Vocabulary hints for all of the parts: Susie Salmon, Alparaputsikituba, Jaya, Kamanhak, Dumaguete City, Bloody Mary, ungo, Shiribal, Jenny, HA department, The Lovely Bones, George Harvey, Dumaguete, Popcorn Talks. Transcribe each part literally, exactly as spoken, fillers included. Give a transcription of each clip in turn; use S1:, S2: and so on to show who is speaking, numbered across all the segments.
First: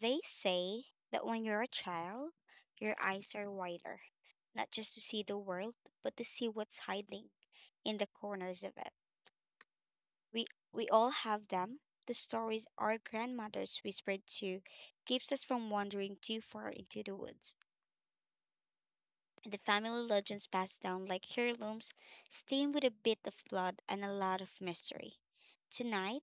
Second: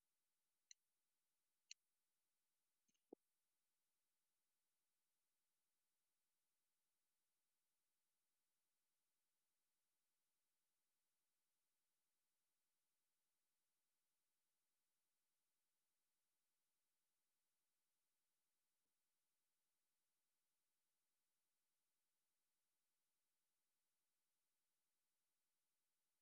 S1: They say that when you're a child, your eyes are wider, not just to see the world, but to see what's hiding in the corners of it. We we all have them. The stories our grandmothers whispered to keeps us from wandering too far into the woods. The family legends passed down like heirlooms, stained with a bit of blood and a lot of mystery. Tonight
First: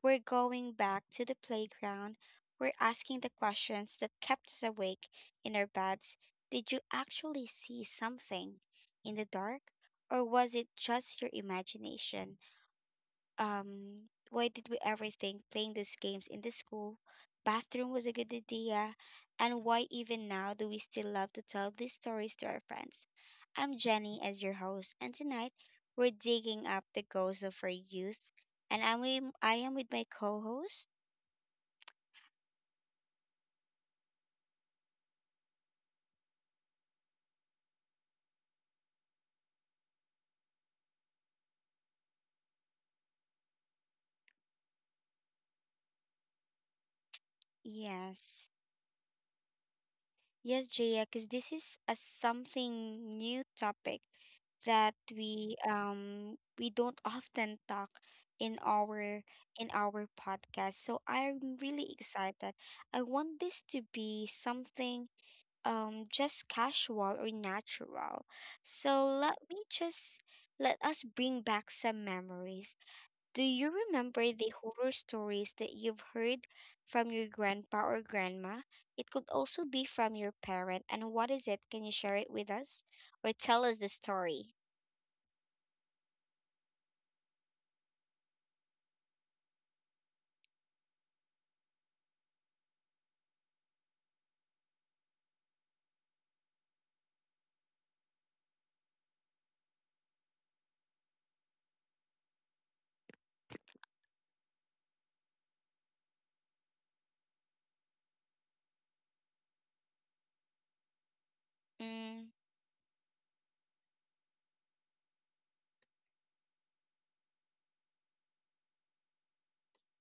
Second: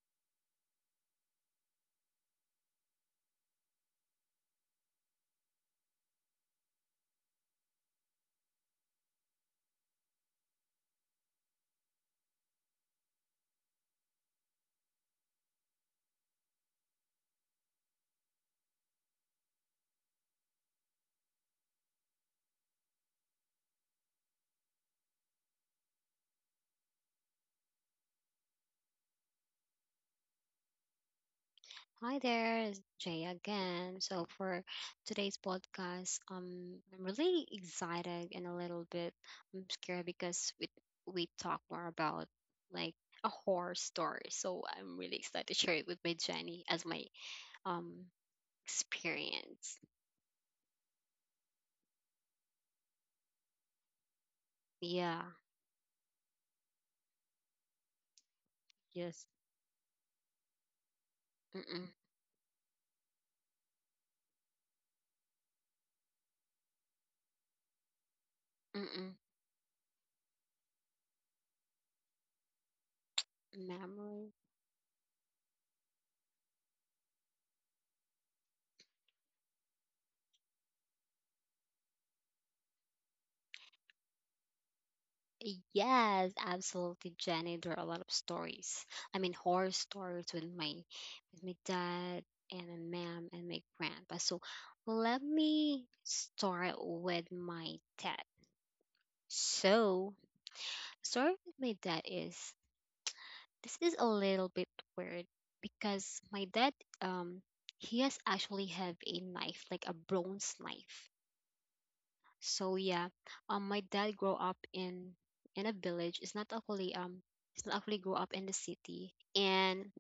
S1: we're going back to the playground. We're asking the questions that kept us awake in our beds. Did you actually see something in the dark, or was it just your imagination? um why did we ever think playing those games in the school bathroom was a good idea, and why even now do we still love to tell these stories to our friends? I'm Jenny as your host, and tonight we're digging up the ghosts of our youth. And i'm with, i am with my co-host.
S2: Hi there, it's Jay again. So for today's podcast, um, I'm really excited and a little bit um scared because we we talk more about like a horror story. So I'm really excited to share it with my Jenny as my um
S1: Yes.
S2: experience.
S1: Yes, Jaya, because this is a something new topic that
S2: Yeah.
S1: we um we don't often talk in our
S2: Yes.
S1: in our podcast. So I'm really
S2: Mm-mm,
S1: excited. I want this to be something um just casual or natural. So
S2: mm-mm.
S1: let me just let us bring back some memories. Do you remember
S2: Memory.
S1: the horror stories that you've heard from your grandpa or grandma? It could also be from your parent. And what is it? Can you share it with us or tell us the story?
S2: Yes, absolutely, Jenny. There are a lot of stories. I mean, horror stories with my with my dad and my mom and my grandpa. So let me start with my dad. So story with my dad is this is a little bit weird because my dad um he has actually have a knife like a bronze knife.
S1: Mm,
S2: So yeah, um, my dad grew up in in a village. It's not actually um, it's not actually grew up in the city. And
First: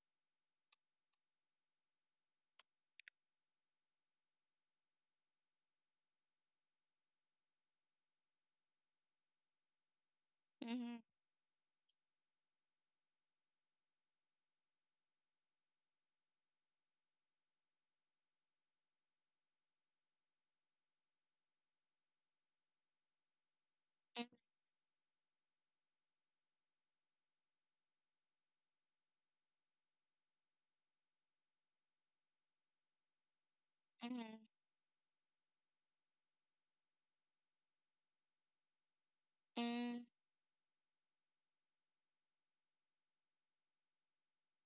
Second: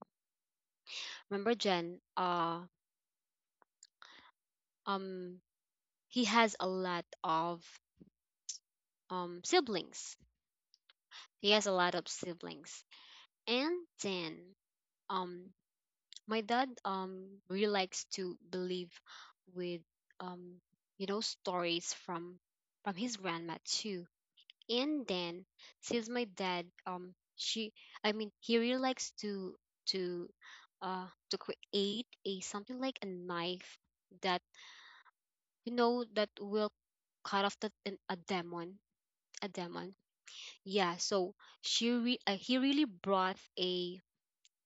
S2: remember Jen, uh, um, he has a lot of um siblings.
S1: mhm,
S2: He has a lot of siblings. And then um, my dad um really likes to believe with um you know stories from from his grandma too.
S1: mm,
S2: And then since my dad um she I mean he really likes to to uh to create a something like a knife
S1: mhm,
S2: that you know that will cut off the, an- a demon, a demon.
S1: mm,
S2: Yeah, so she re- uh, he really brought a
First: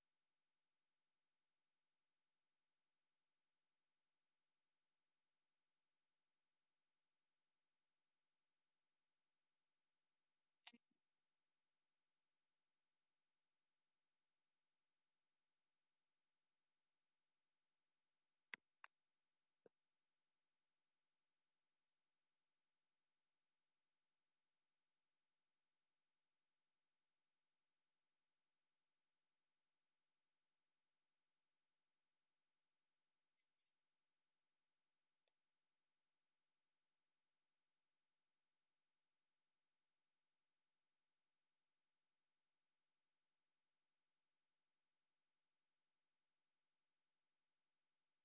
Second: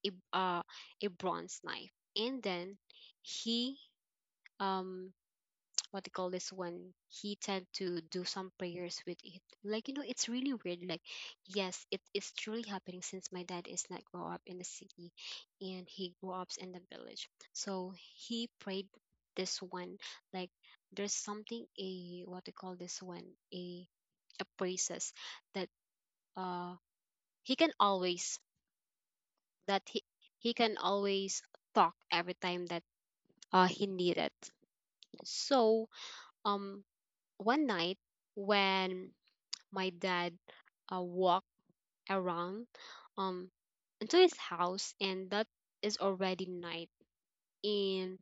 S2: a uh, a bronze knife, and then he um what they call this one, he tend to do some prayers with it, like you know, it's really weird. Like yes, it is truly happening, since my dad is not grow up in the city and he grew up in the village. So he prayed this one, like there's something, a what they call this one, a a praises that uh he can always, that he he can always talk every time that uh he needed. So um one night, when my dad uh, walked around um into his house and that is already night, and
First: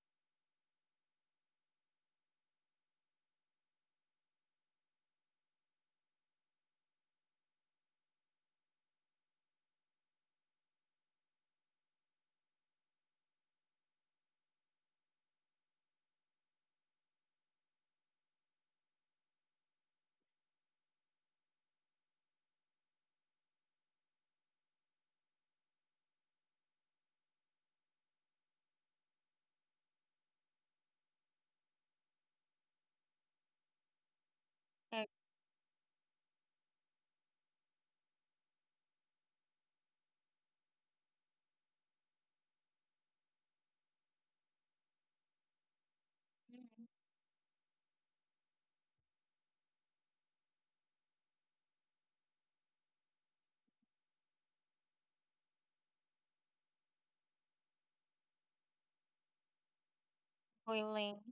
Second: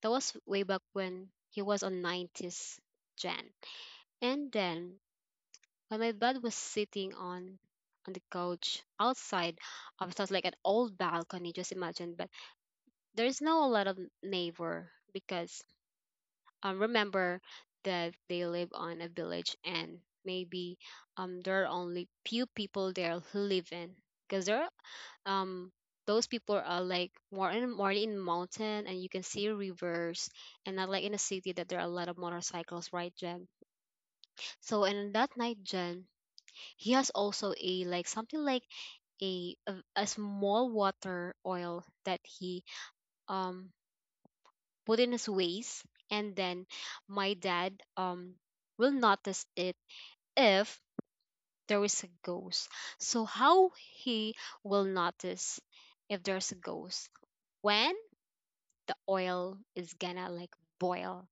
S2: that was way back when he was on nineties, gen and then when my dad was sitting on on the couch outside of, it was like an old balcony, just imagine, but there's no a lot of neighbor because, um, remember, that they live on a village, and maybe, um, there are only few people there who live in, because there are, um, those people are like more in more in mountain and you can see rivers, and not like in a city that there are a lot of motorcycles, right Jen? So
S1: uh,
S2: and that night Jen, he has also a like something like a a, a small water oil that he um put in his ways, and then
S1: mhm.
S2: my dad um will notice it if there is a ghost. So how he will notice if there's a ghost, when the oil is gonna like
S1: Boiling.
S2: boil.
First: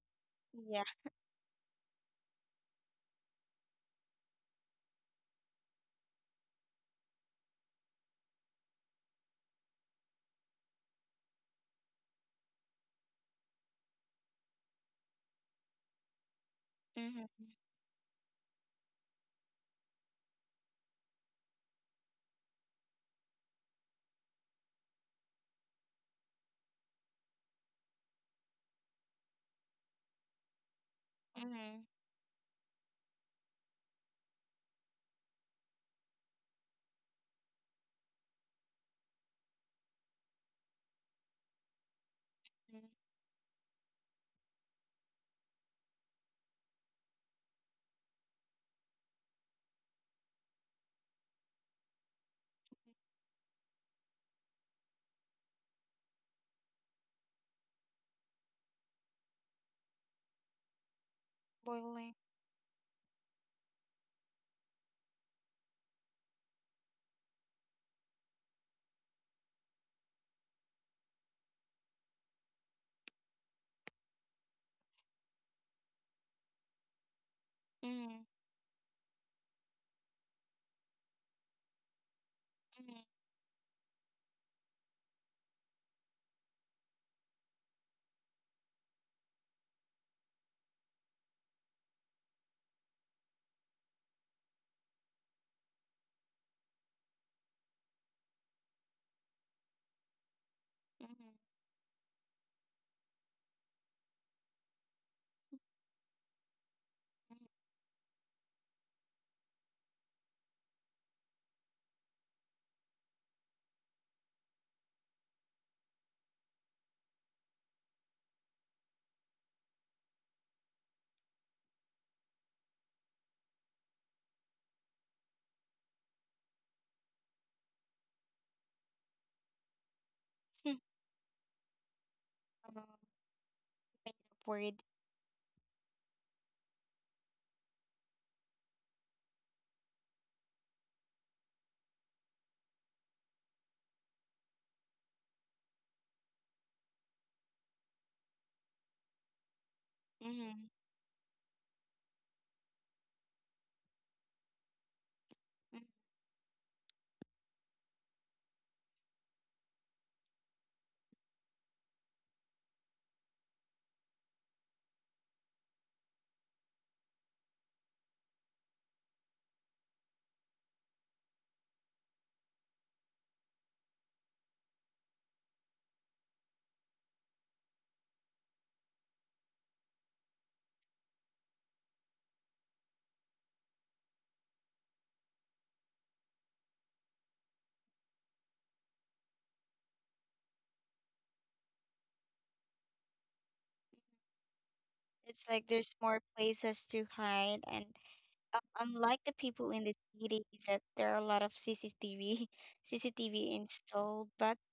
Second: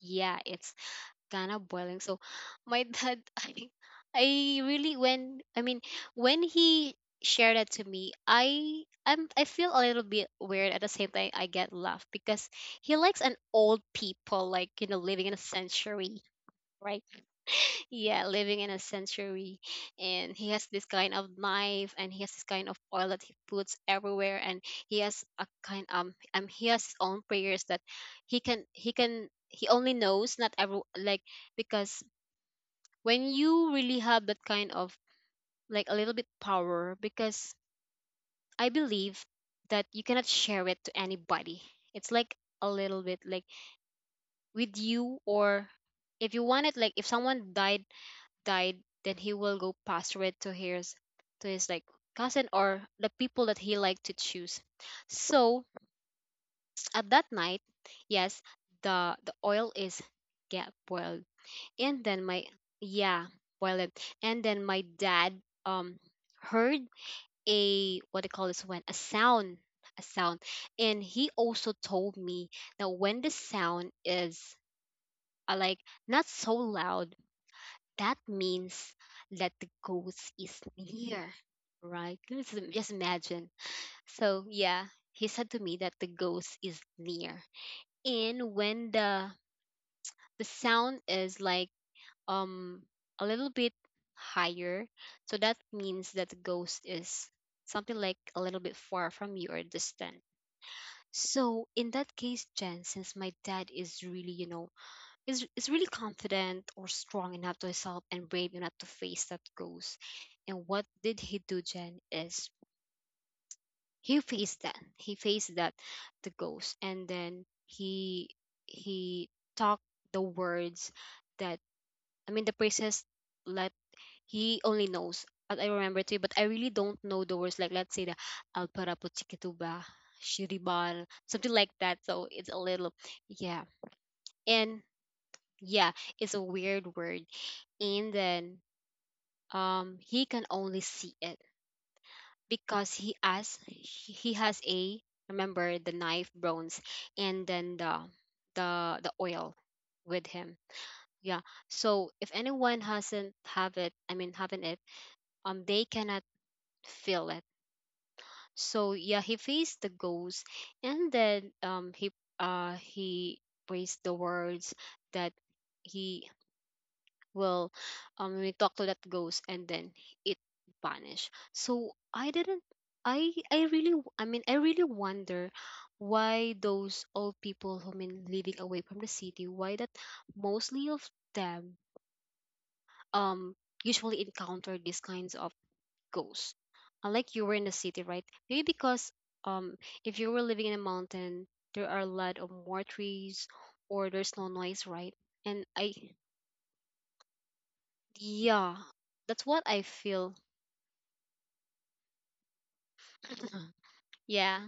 S2: Yeah, it's
S1: Yeah.
S2: kind of boiling. So my dad, I, I really when I mean when he shared that to me, I I'm I feel a little bit weird. At the same time, I get laugh because he likes an old people, like you know, living in a century. Right.
S1: Mhm,
S2: Yeah, living in a century. And he has this kind of knife, and he has this kind of oil that he puts everywhere, and he has a kind, um um he has his own prayers that he can he can he only knows, not every, like,
S1: mhm,
S2: because when you really have that kind of, like, a little bit power, because I believe that you cannot share it to anybody. It's like a
S1: mm,
S2: little bit like with you, or if you want it, like, if someone died, died then he will go pass it to his to his like cousin, or the people that he like to choose. So at that night, yes, the the oil is get boiled, and
S1: boiling.
S2: then my, yeah, boil it. And then my dad um heard a what they call this one, a sound, a sound. And he also told me that when the sound is uh, like not so loud, that
S1: Mhm,
S2: means that the ghost is near. Right, Let's im- just
S1: mhm,
S2: imagine. So yeah, he said to me that the ghost is near. And when the the sound is like um a little bit higher, so that means that the ghost is something like a little bit far from you, or distant.
S1: mhm,
S2: So in that case Jen, since my dad is really, you know, is is really confident, or strong enough to help, and brave enough to face that ghost. And what did he do Jen, is he faced that, he faced that the ghost, and then he he talked the words that, I mean the princess, let he only knows. And I remember too, but I really don't know the words. Like let's say the Alparaputsikituba,
S1: mhm.
S2: Shiribal, something like that. So it's a
S1: Um,
S2: little, yeah.
S1: word.
S2: And yeah, it's a weird word. And then um he can only see it, because he has he he has a, remember, the knife bronze, and then the the the oil with
S1: Mhm,
S2: him.
S1: mm.
S2: Yeah. So if anyone hasn't have it, I mean haven't it, um they cannot feel it. So yeah, he faced the ghost, and then um he uh he praised the words that he will um we talk to that ghost, and then it vanished. So I didn't. I I really w- I mean I really wonder why those old people, who mean living away from the city, why that mostly of them um usually encounter these kinds of goes. Uh, like you were in the city, right? Maybe because um if you were living in a mountain, there are a lot of more trees, or there's no noise, right?
S1: It's like
S2: And
S1: there's
S2: I
S1: more places to hide, and um,
S2: yeah,
S1: unlike the
S2: that's what
S1: people in
S2: I
S1: the
S2: feel.
S1: city, that there are a lot of C C T V, C C T V installed. But
S2: Yeah.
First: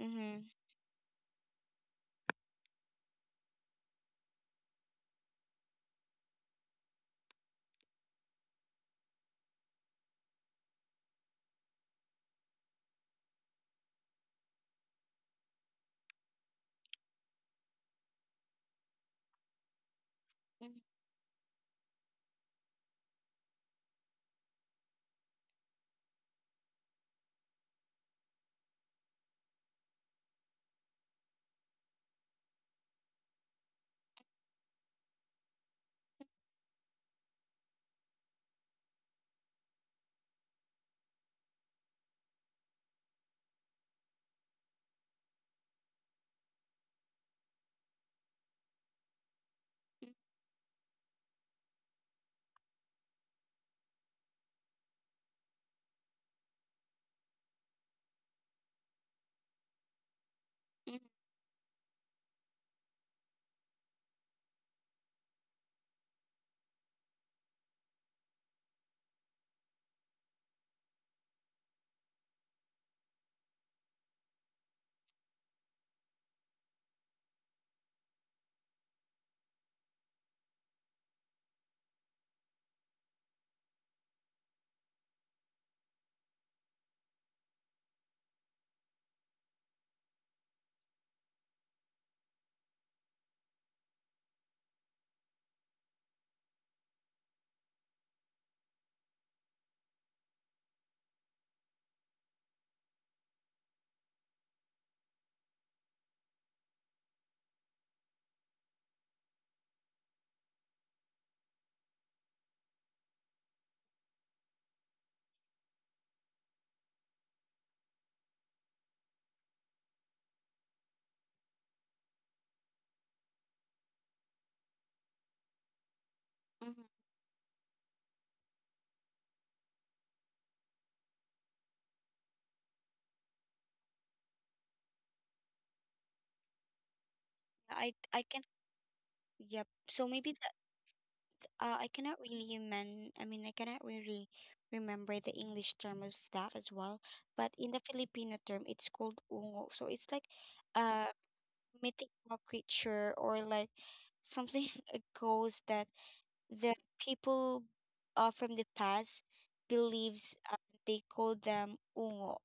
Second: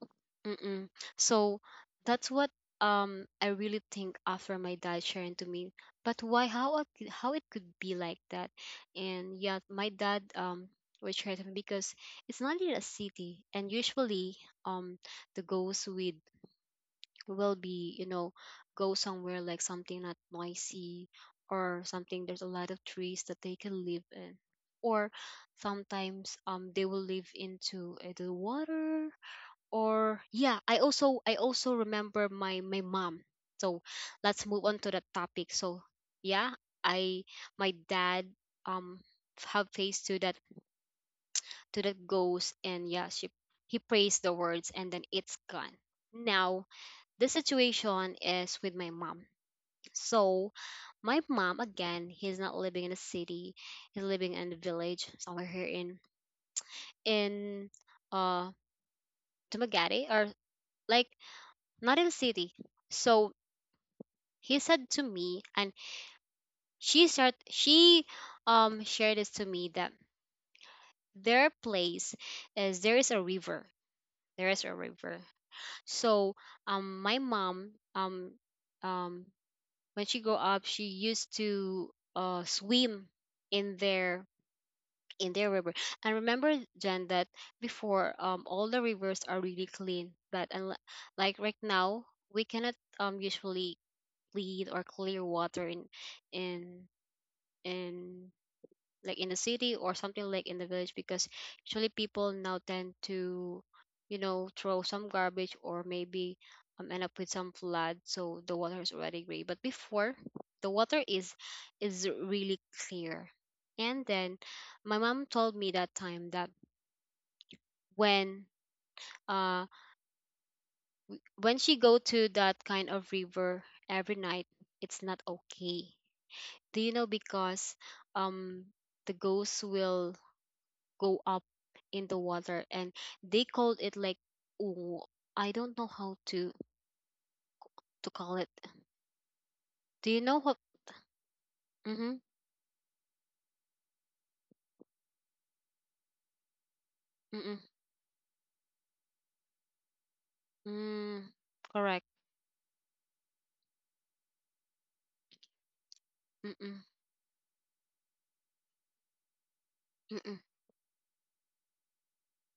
S1: mhm,
S2: Mm-mm. So that's what um I really think after my dad sharing to me. But why, how it could- how it could be like that? And yeah, my dad um was sharing to me, because it's not in a city, and usually um the ghosts with will be, you know, go somewhere like something not
S1: mm,
S2: noisy, or something there's a lot of trees that they can live in, or sometimes um they will live into uh, the water. Or yeah, i also I also remember my my mom. So let's move on to that topic. So yeah, I my dad um have faced to that to that ghost, and yeah, she he prays the words, and then it's gone. Now the situation is with my mom.
S1: mm,
S2: So, my mom again, he's not living in a city. He's living in a village somewhere here in in uh Dumaguete, or
S1: mm,
S2: like, not in a city. So, he said to me, and she start she um shared this to me, that their place is, there is a river. There is a river. So, um my mom um um when she grew up, she used to uh swim in their in their river. And remember Jen, that before, um all the rivers are really clean. But unle-, like right now, we cannot um usually clean or clear water in in in like in the city, or something like in the village, because usually people now tend to, you know, throw some garbage, or maybe um, end up with some flood, so the water is already gray. But before, the water is is really clear. And then my mom told me that time, that when uh when she go to that kind of river every night, it's not okay. Do you
S1: mhm.
S2: know, because um the ghosts will go up in the water, and they called it like, oh, I don't know how to
S1: I
S2: to
S1: I
S2: call it.
S1: can. Yep.
S2: Do
S1: So
S2: you know
S1: maybe
S2: what?
S1: uh, I
S2: Mm-hmm,
S1: cannot really men I mean I cannot really remember the English term of that as well.
S2: mm-mm,
S1: But in the Filipino term it's called ungo. So it's like a
S2: mm, correct.
S1: mythical creature or like something a ghost that
S2: Mm-mm,
S1: the people uh, from the past
S2: mm-mm,
S1: believes uh, they call them ungo.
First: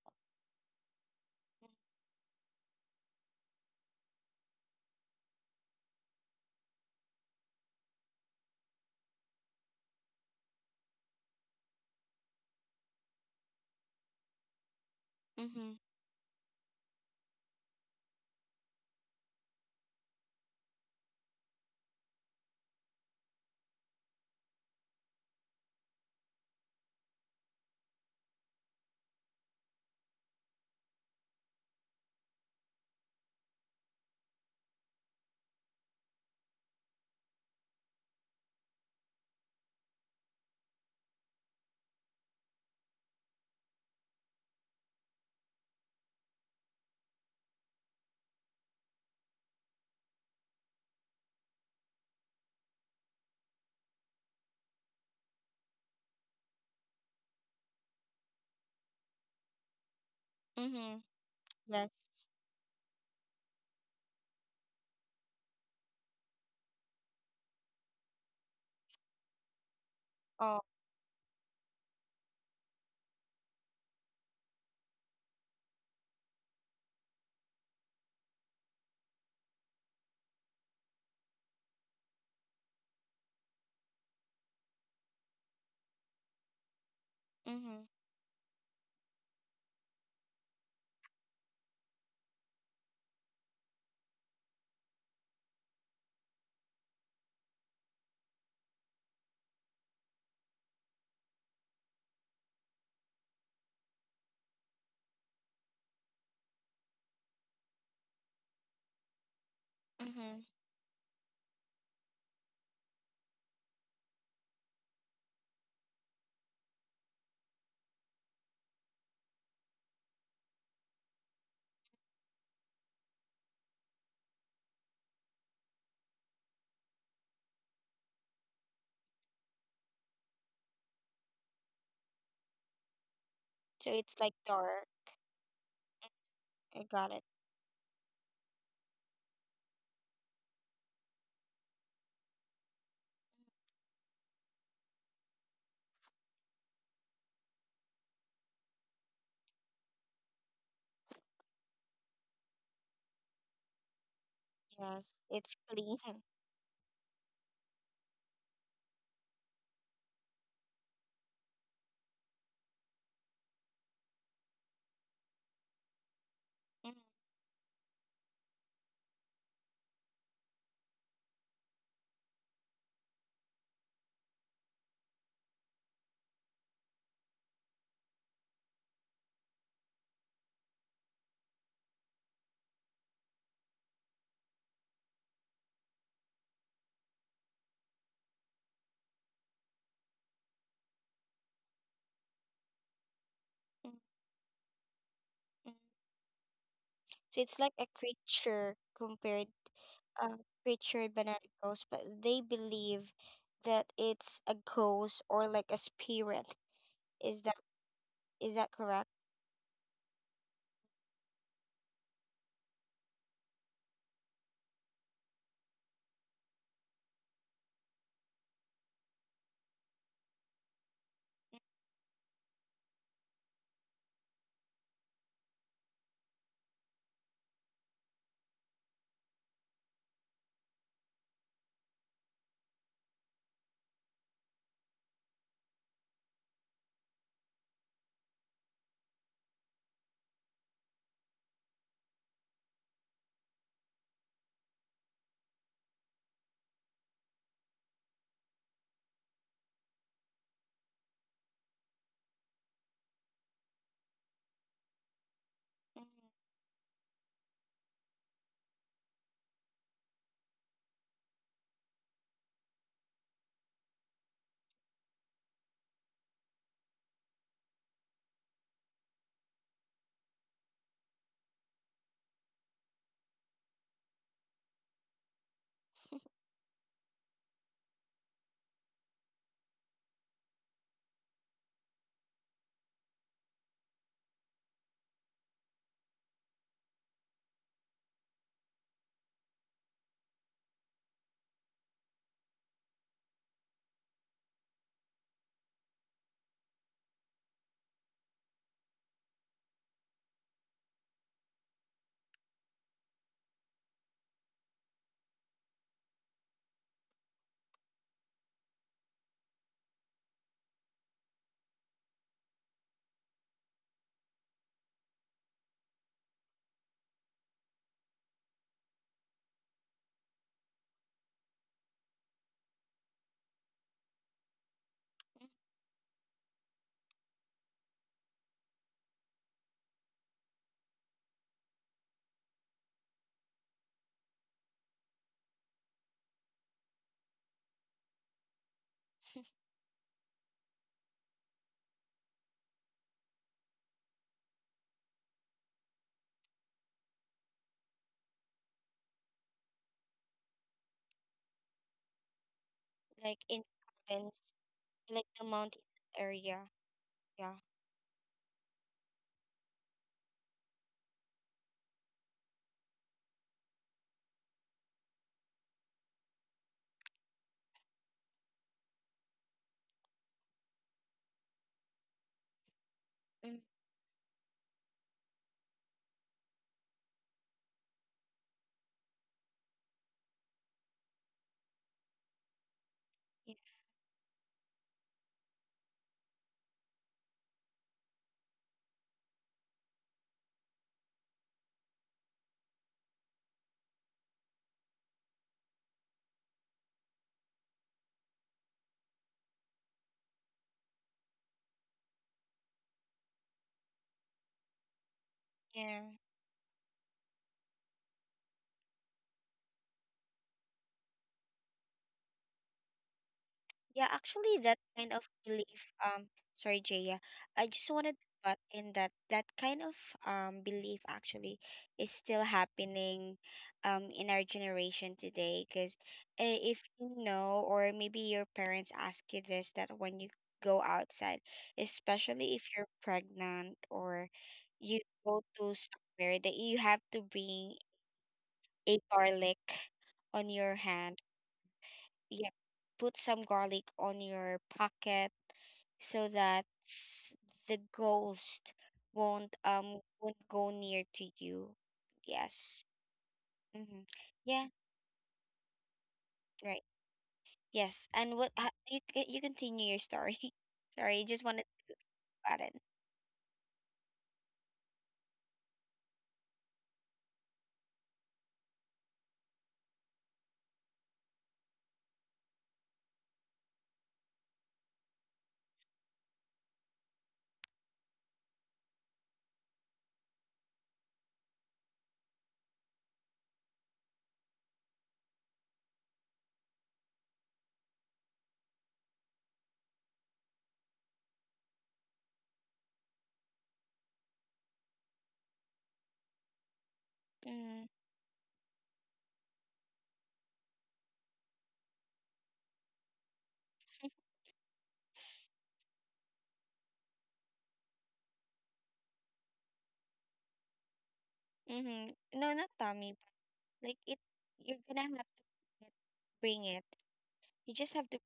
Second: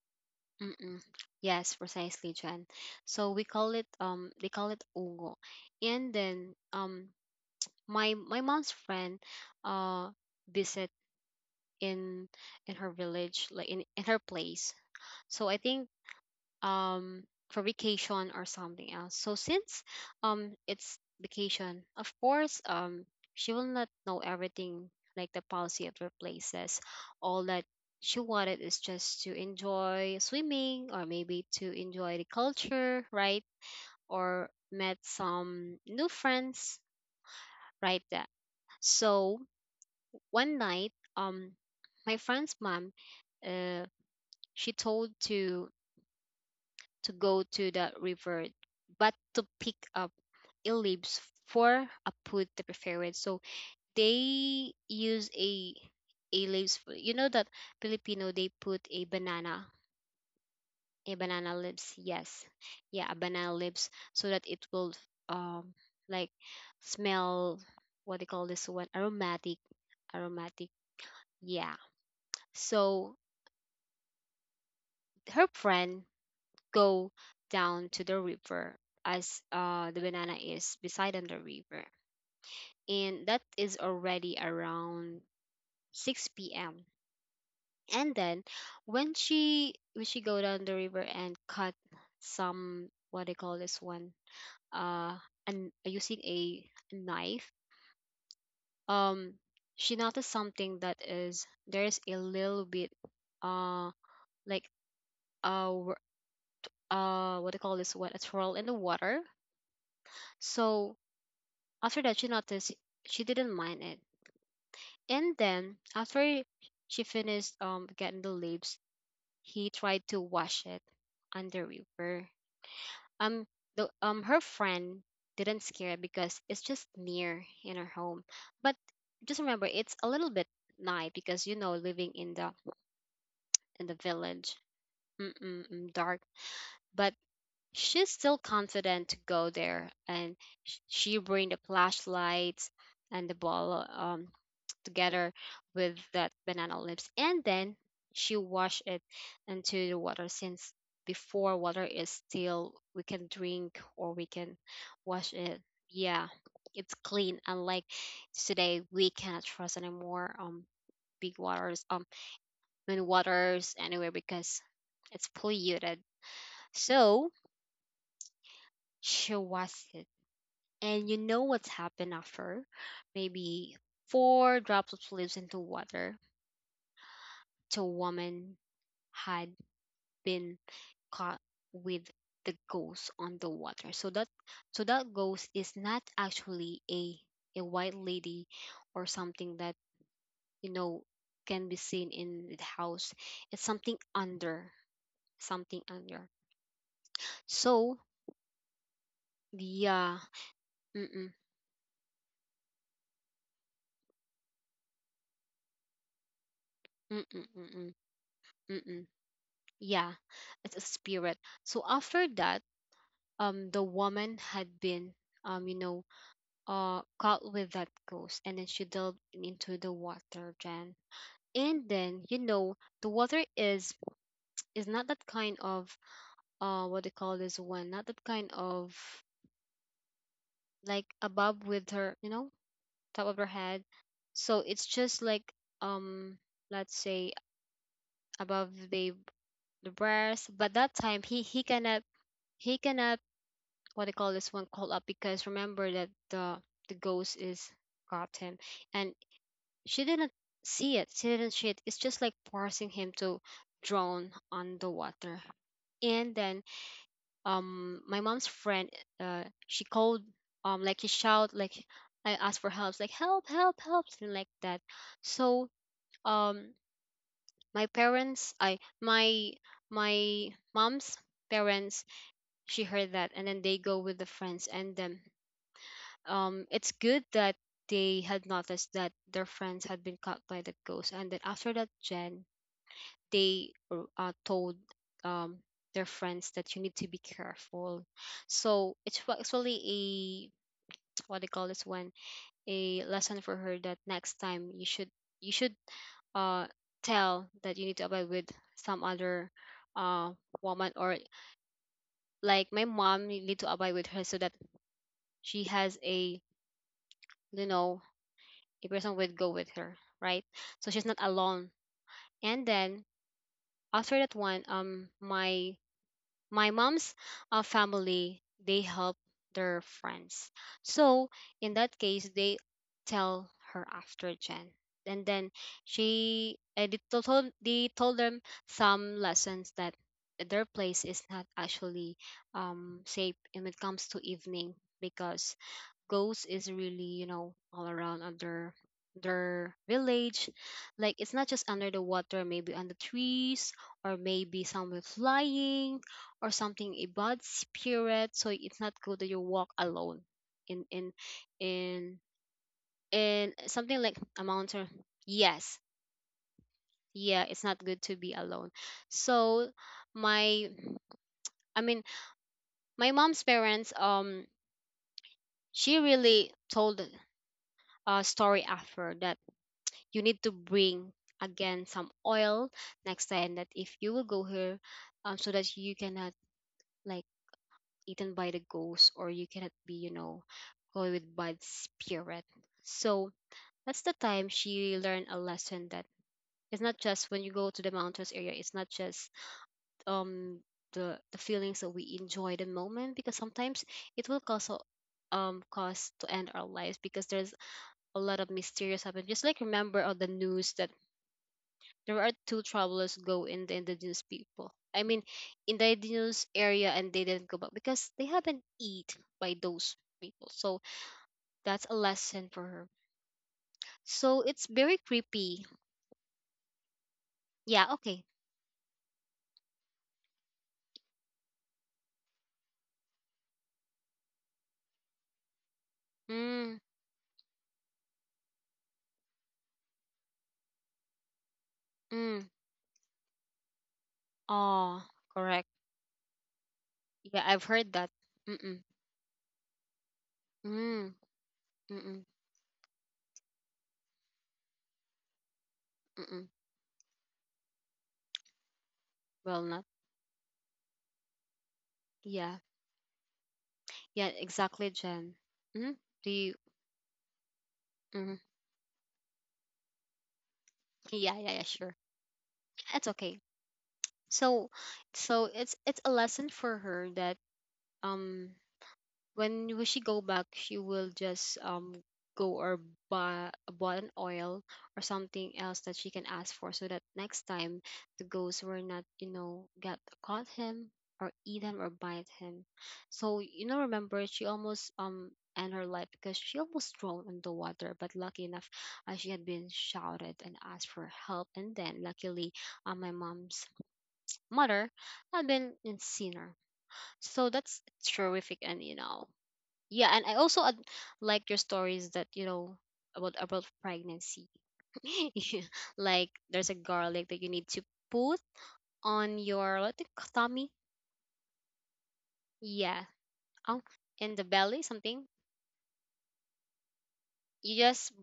S2: mm-mm. Yes, precisely Jen. So we call it, um they call it ungo. And then um my my mom's friend uh visit in in her village, like in, in her place. So I
S1: Mm-hmm.
S2: think um for vacation or something else. So since um it's vacation, of course um she will not know everything, like the policy of her places. All that she wanted is just to enjoy swimming, or maybe to enjoy the culture, right? Or met some new friends, right, that. So one night, um my friend's mom uh she told to to go to the river, but to pick up a leaves for a put the preferred. So they use a a leaves. for- You know that Filipino, they put a banana,
S1: Mm-hmm.
S2: a banana leaves.
S1: Yes.
S2: Yes, yeah, a banana leaves, so that it will um like smell. What they call this one? Aromatic,
S1: Oh.
S2: aromatic. Yeah. So her friend go down to the river, as uh the banana is beside on the river. And that is already around six p m
S1: Mm-hmm.
S2: And then when she when she go down the river and cut some what they call this one uh and using a knife. um she noticed something, that is, there's a little bit uh like uh wor- uh what they call this one, a swirl in the water.
S1: Mm-hmm.
S2: So after that she noticed, she didn't mind it, and then after she finished um getting the leaves, he tried to wash it under river. Um, the um Her friend didn't scare because it's just near in her home. But just remember, it's a little bit night because you know living in the in the
S1: So it's like
S2: village,
S1: dark.
S2: mm-mm, dark.
S1: I
S2: But
S1: got it.
S2: she's still confident to go there, and sh- she bring the flashlights and the ball um together with that banana leaves, and then she wash it into the water, since before, water is still we can drink or we can
S1: Yes.
S2: wash it.
S1: It's clean.
S2: Yeah, it's clean, unlike today we cannot trust anymore um big waters, um main waters anywhere, because it's polluted.
S1: Mm-hmm.
S2: So she washed it, and you know what's happened? After maybe four drops of leaves into water, to a woman, had been caught with the ghost on the water. So that, so that ghost is not actually a a white lady or something that, you know, can be seen in the house. It's something under, something
S1: Mm-hmm.
S2: under.
S1: So it's like a
S2: So
S1: creature compared
S2: yeah,
S1: uh, creature
S2: mm-mm,
S1: banana ghost, but they believe that it's a ghost or like a spirit.
S2: mm-mm,
S1: Is that
S2: mm-mm,
S1: is that
S2: mm-mm,
S1: correct?
S2: yeah, it's a spirit. So after that, um, the woman had been, um, you know, uh, caught with that ghost, and then she delved into the water, Jan. And then you know the water is is not that kind of, uh what they call this one, not that kind of like above with her, you know, top of her head. So it's just like, um let's say, above the the breast. But that time he he cannot he cannot, what they call this one, call up, because remember that the the ghost is caught him, and she didn't see it, she didn't see it. It's just like forcing him to drown on the water.
S1: Mm-hmm.
S2: And then um my mom's friend, uh she called, um like he shout like, "I asked for help," like, "Help, help, help," something like that. So um my parents I my my mom's parents, she heard that, and then they go with the friends. And then um it's good that they had noticed that their friends had been caught by the ghost, and then after that, Jen, they r- uh, told, um, their friends that you need to be careful. So it's wa- actually a what they call this one, a lesson for her, that next time you should, you should uh tell that you need to abide with some other, uh woman, or like my mom. You need to abide with her so that she has a, you know, a person would go with her, right? So she's not alone. And then after that one, um my my mom's, uh, family, they help their friends. So in that case they tell her after, Jen, and then she uh, they to- told they told them some lessons, that their place is not actually um safe when it comes to evening, because ghost is really, you know, all around under their village. Like, it's not just under the water, maybe on the trees, or maybe somewhere flying, or something, a bad spirit. So it's not good that you walk alone in in in
S1: Like
S2: in
S1: in
S2: something like a
S1: province,
S2: mountain.
S1: like the
S2: Yes,
S1: mountain area.
S2: yeah,
S1: Yeah.
S2: it's not good to be alone. So my, I mean, my mom's parents, um she really told a story after that. You need to bring again some oil next time,
S1: Mm,
S2: that if you will go here, um so that you cannot, like, eaten by the ghost, or you cannot be, you know, polluted by the spirit. So that's the time she learned a lesson, that it's not just when you go to the mountains area. It's not just, um the, the feelings that we enjoy the moment, because sometimes it will cause, a- um cause to end our lives, because there's a lot of mysterious happen. Just like, remember all the news that there are two travelers go in the indigenous people, I mean, in the
S1: yeah.
S2: indigenous area, and they didn't go back because they haven't eat by those people. So that's a lesson for her.
S1: Yeah,
S2: So
S1: actually,
S2: it's
S1: that
S2: very
S1: kind of
S2: creepy.
S1: belief, um, sorry, Jaya, I just
S2: Yeah.
S1: wanted
S2: Okay.
S1: to butt in that that kind of um belief actually is still happening um in our generation today. Because
S2: Mm.
S1: if you know, or maybe your parents ask you this, that when you go outside,
S2: Mm.
S1: especially if you're pregnant, or you
S2: Oh,
S1: go
S2: correct.
S1: to somewhere that you have to
S2: Yeah, I've
S1: bring
S2: heard that. Mm.
S1: a garlic on your
S2: Mm.
S1: hand.
S2: Mm.
S1: You have to put some garlic on your pocket so
S2: Mm.
S1: that s- the ghost won't
S2: Well, not.
S1: um won't go near to you.
S2: Yeah.
S1: Yes. Mm-hmm.
S2: Yeah.
S1: Yeah.
S2: Exactly, Jen. Mm. Do you?
S1: Right. Yes.
S2: Mm.
S1: And what ha- you c- you continue your story. Sorry, you
S2: Yeah.
S1: just
S2: Yeah.
S1: wanted
S2: Yeah. Sure.
S1: to add it.
S2: It's okay. So, so it's it's a lesson for her, that um when will she go back, she will just, um go or buy bought an oil or something else that she can ask for, so that next time the ghost will not, you know, get caught him, or eat him, or bite him. So, you know, remember, she almost um end her life because she almost drowned in the water. But lucky enough, uh, she had been shouted and asked for help, and then luckily, uh, my mom's mother had been in seen her. So that's
S1: Mm-hmm.
S2: terrific. And you know yeah, and I also ad- like your stories that, you know, about about pregnancy. Yeah, like there's a garlic that you need to put on your, what the, tummy,
S1: Mm-hmm. No, not
S2: yeah,
S1: Tommy.
S2: um
S1: But like it,
S2: in the
S1: you're
S2: belly,
S1: gonna have
S2: something,
S1: to bring it. You
S2: you
S1: just have
S2: just
S1: to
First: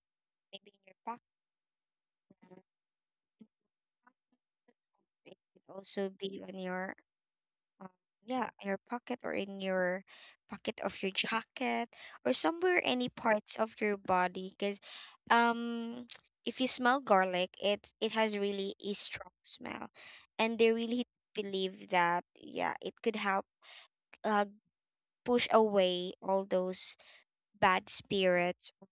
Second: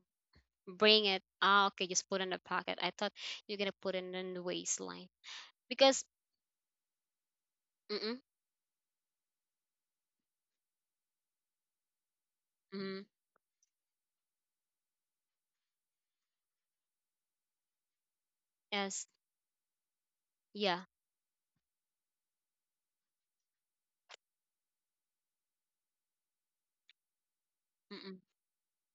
S1: maybe in your
S2: bring it.
S1: pocket.
S2: Ah, okay, just put in the pocket. I thought you're gonna put it in the waistline,
S1: It could
S2: because
S1: also be on your um,
S2: mm-mm,
S1: yeah, in your pocket or in your pocket of your jacket or somewhere
S2: mm,
S1: any parts of your body, because um if you smell garlic, it it has really a
S2: yes,
S1: strong smell, and they
S2: yeah,
S1: really believe that yeah, it could help, uh, push away all those bad
S2: mm-mm,
S1: spirits or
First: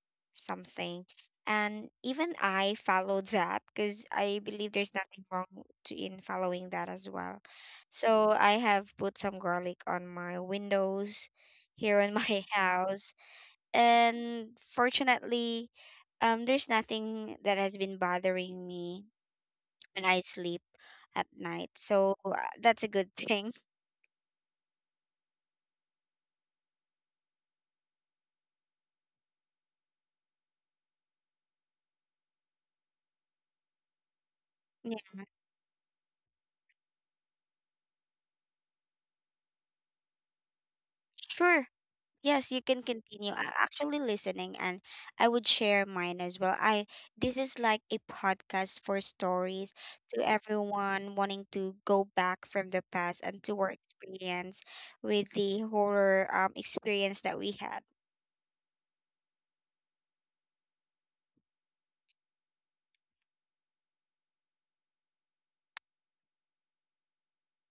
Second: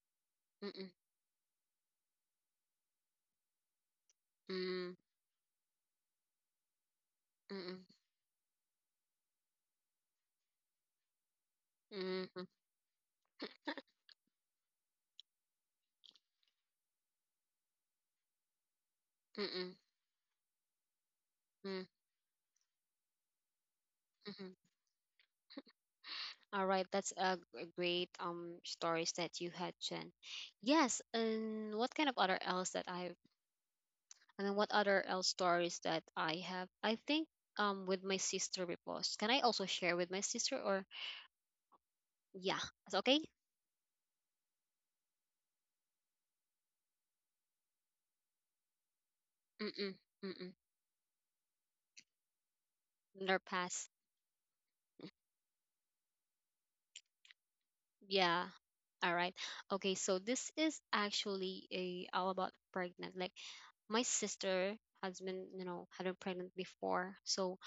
S2: mm-mm,
S1: something. And even I follow that because I believe there's
S2: mm-mm,
S1: nothing wrong to in following that as well.
S2: mm-mm,
S1: So I have put some garlic on my windows here in my
S2: mm-mm,
S1: house. And fortunately, um, there's nothing that has been bothering me
S2: mm-mm,
S1: when I sleep at night. So uh, that's a good thing.
S2: mm-mm. All right, that's a, g- a great, um stories that you had, Jen. Yes, and what kind of other else that I, and then, what
S1: Yeah.
S2: other else stories that I have? I think um with my sister repost. Can I also share with my sister? Or
S1: Sure. Yes,
S2: yeah,
S1: you can
S2: it's okay?
S1: continue. I'm actually listening, and I would share mine as well. I This is like a podcast for stories
S2: Mm-mm,
S1: to
S2: mm-mm.
S1: everyone wanting to go back from the past and
S2: Their
S1: to our
S2: past.
S1: experience with the horror um experience that we had.
S2: Yeah. All right. Okay, so this is actually a all about pregnant. Like, my sister has been, you know, had been pregnant before. So,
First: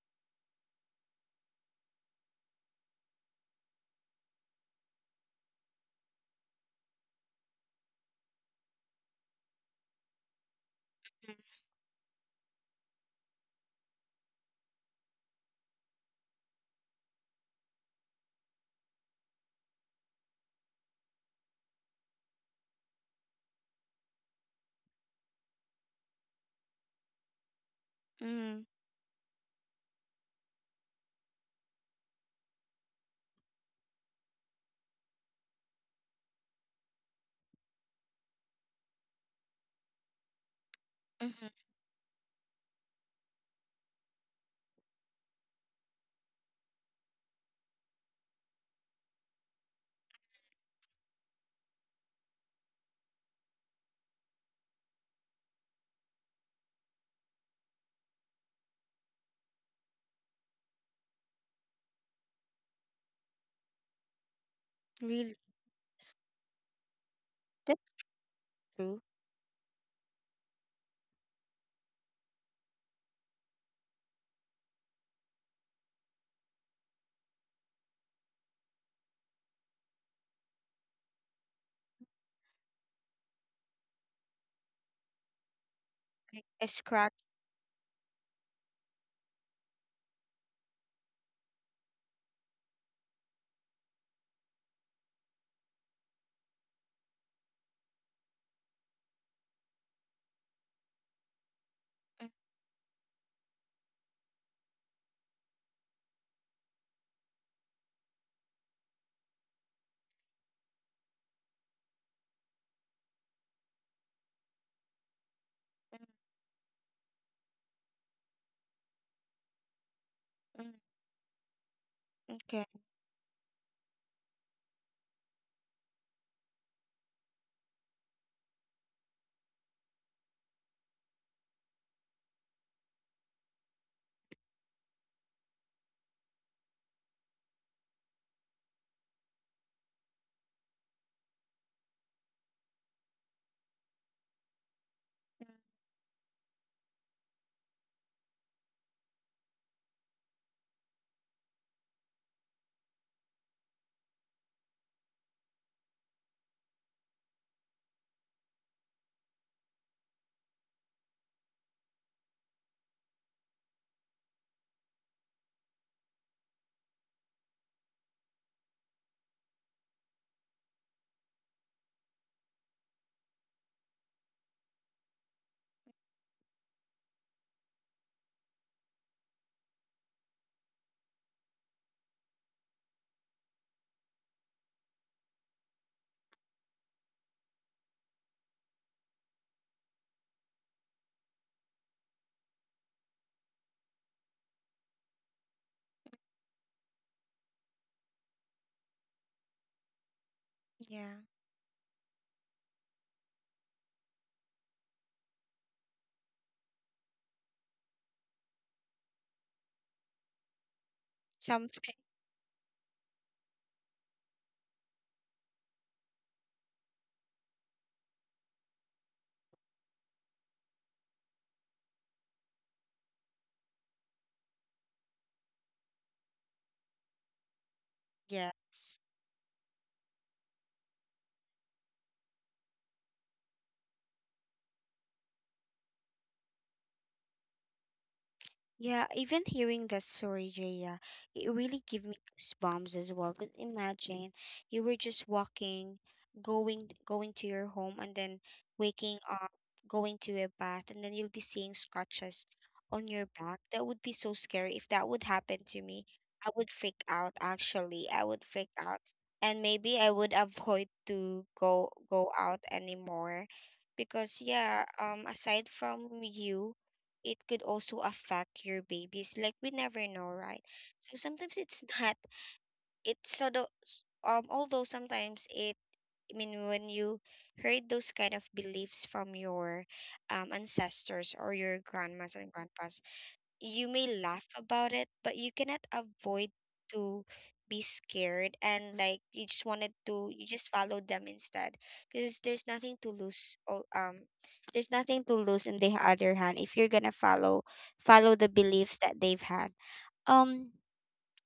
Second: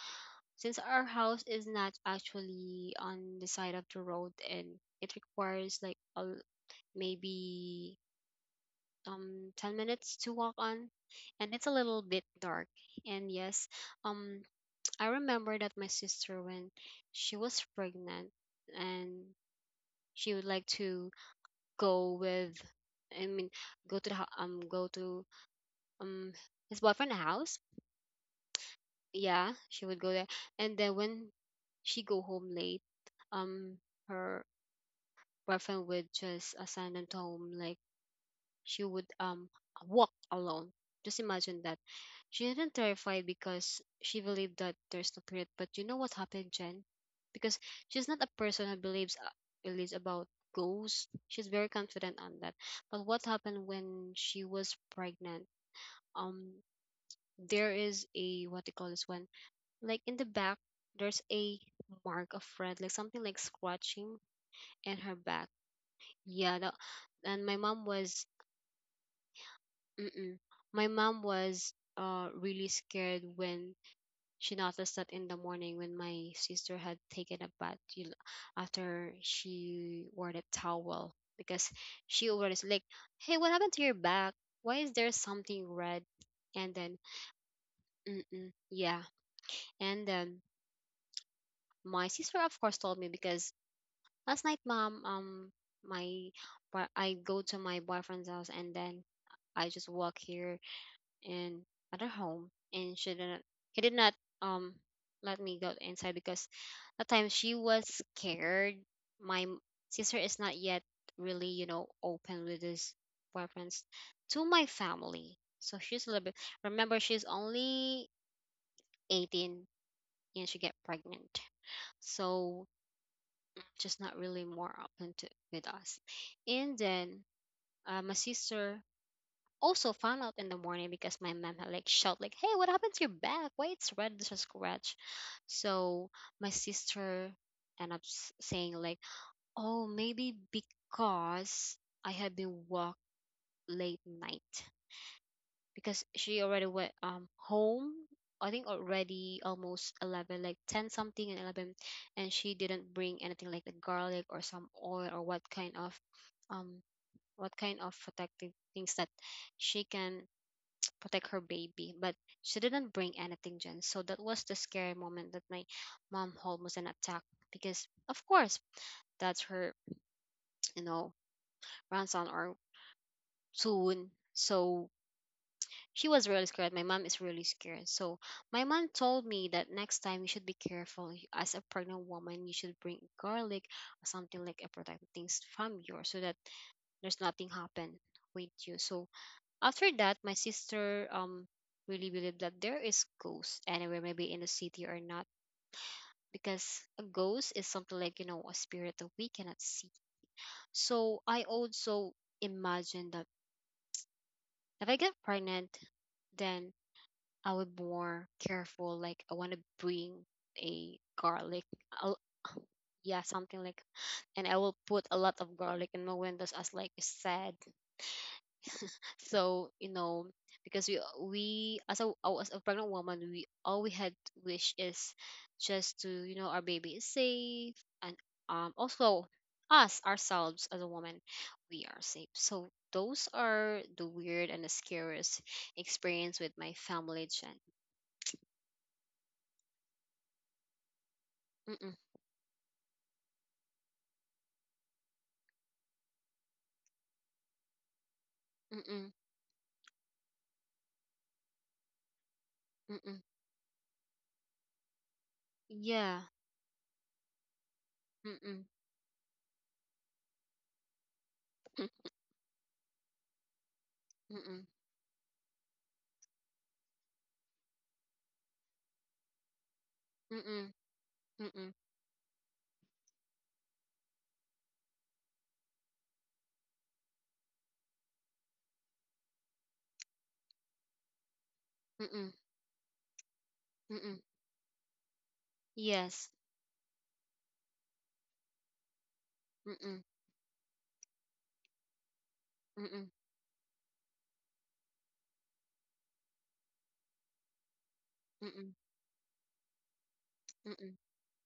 S2: since our house is not actually on the side of the road, and it requires like a, l- maybe um ten minutes to walk on, and it's a little bit dark. And yes, um I remember that my sister, when she was pregnant, and she would like to go with, I mean, go to the hou- um go to, um his boyfriend's house.
S1: Mm,
S2: Yeah, she would go there. And then when she go home late, um her often would just assign them to home. Like, she would, um walk alone. Just
S1: mm-hmm.
S2: imagine that. She didn't terrify because she believed that there's no spirit. But you know what happened, Jen? Because she's not a person who believes uh, believes about ghosts. She's very confident on that. But what happened when she was pregnant? Um, there is a, what they call this one, like in the back. There's a mark of red, like something like scratching in her
S1: Really,
S2: back. Yeah, that, and my
S1: that's
S2: mom was,
S1: true.
S2: mm-mm. My mom was, uh really scared when she noticed that in the morning, when my sister had taken a bath, you know, after she wore the towel, because she always like, "Hey, what happened to your back? Why is there something red?"
S1: Like a
S2: And then,
S1: scratch.
S2: mm-mm, yeah, and then my sister, of course, told me, because last night, Mom, um, my, I go to my boyfriend's house, and then, I just walk here, in at her
S1: Mm,
S2: home, and she didn't, he did not, um let me go inside, because at times she was scared. My m- sister is not yet, really, you know, open with his weapons to my family. So she's a little bit, remember, she's only eighteen and she
S1: mm, mm.
S2: get pregnant.
S1: Okay,
S2: So, just not really more open to with us. And then, uh, my sister also found out in the morning, because my mom had like shout like, "Hey, what happened to your back? Why it's red? There's a scratch." So my sister ended up s- saying like, "Oh, maybe because I had been walk late night," because she already went, um home. I think already almost eleven, like ten something and eleven, and she didn't bring anything like the garlic, or some oil, or what kind of, um what kind of protective things that she can protect her baby. But she didn't bring anything, Jen. So that was the scary moment, that my mom almost an attack, because, of course, that's her, you know, grandson or soon. So she was really scared. My mom is really scared. So my mom told me that next time you should be careful. You- As a pregnant woman, you should bring garlic, or something like a protective things from yours, so that there's nothing happen with you. So, after that, my sister um really believed that there is ghosts anywhere, maybe in the city or not, because a ghost is something like, you know, a spirit that we cannot see. So
S1: yeah.
S2: I also imagine that if I get pregnant, then I would be more careful. Like I want to bring a garlic,
S1: Something,
S2: I yeah, something like, and I will put a lot of garlic in my windows as like a sad so you know because we we as a oh, as a pregnant woman we all we had wish is just to you know our baby is safe and
S1: yeah.
S2: um also us ourselves as a woman we are safe. So those are the weird and the scariest experience with my family, Jen.
S1: Yeah, even hearing that story, Jaya, it really
S2: Mm-mm,
S1: gave me goosebumps as well. Cause imagine you were just walking, going going to your home, and then
S2: mm-mm,
S1: waking up, going to a bath, and then you'll be seeing scratches on
S2: mm-mm,
S1: your back. That would be so scary. If that would happen to me,
S2: yeah,
S1: I would freak out. Actually, I would
S2: mm-mm,
S1: freak out, and maybe I would avoid to
S2: mm,
S1: go go out anymore, because
S2: mm-mm,
S1: yeah, um, aside from you, it could also affect your babies. Like we never know, right?
S2: mm-mm,
S1: So sometimes
S2: mm-mm,
S1: it's not. It's sort of s- um. Although sometimes it. I mean, when you heard those kind of beliefs from your um, ancestors or your
S2: mm-mm,
S1: grandmas and grandpas, you
S2: mm-mm.
S1: may laugh about it, but you cannot
S2: Yes.
S1: avoid to be scared, and like you just wanted
S2: Mm-mm,
S1: to you just follow them instead, because there's nothing
S2: mm-mm,
S1: to lose. All um There's nothing to lose on the other hand if you're gonna follow follow the
S2: mm-mm,
S1: beliefs that they've had, um,
S2: mm-mm,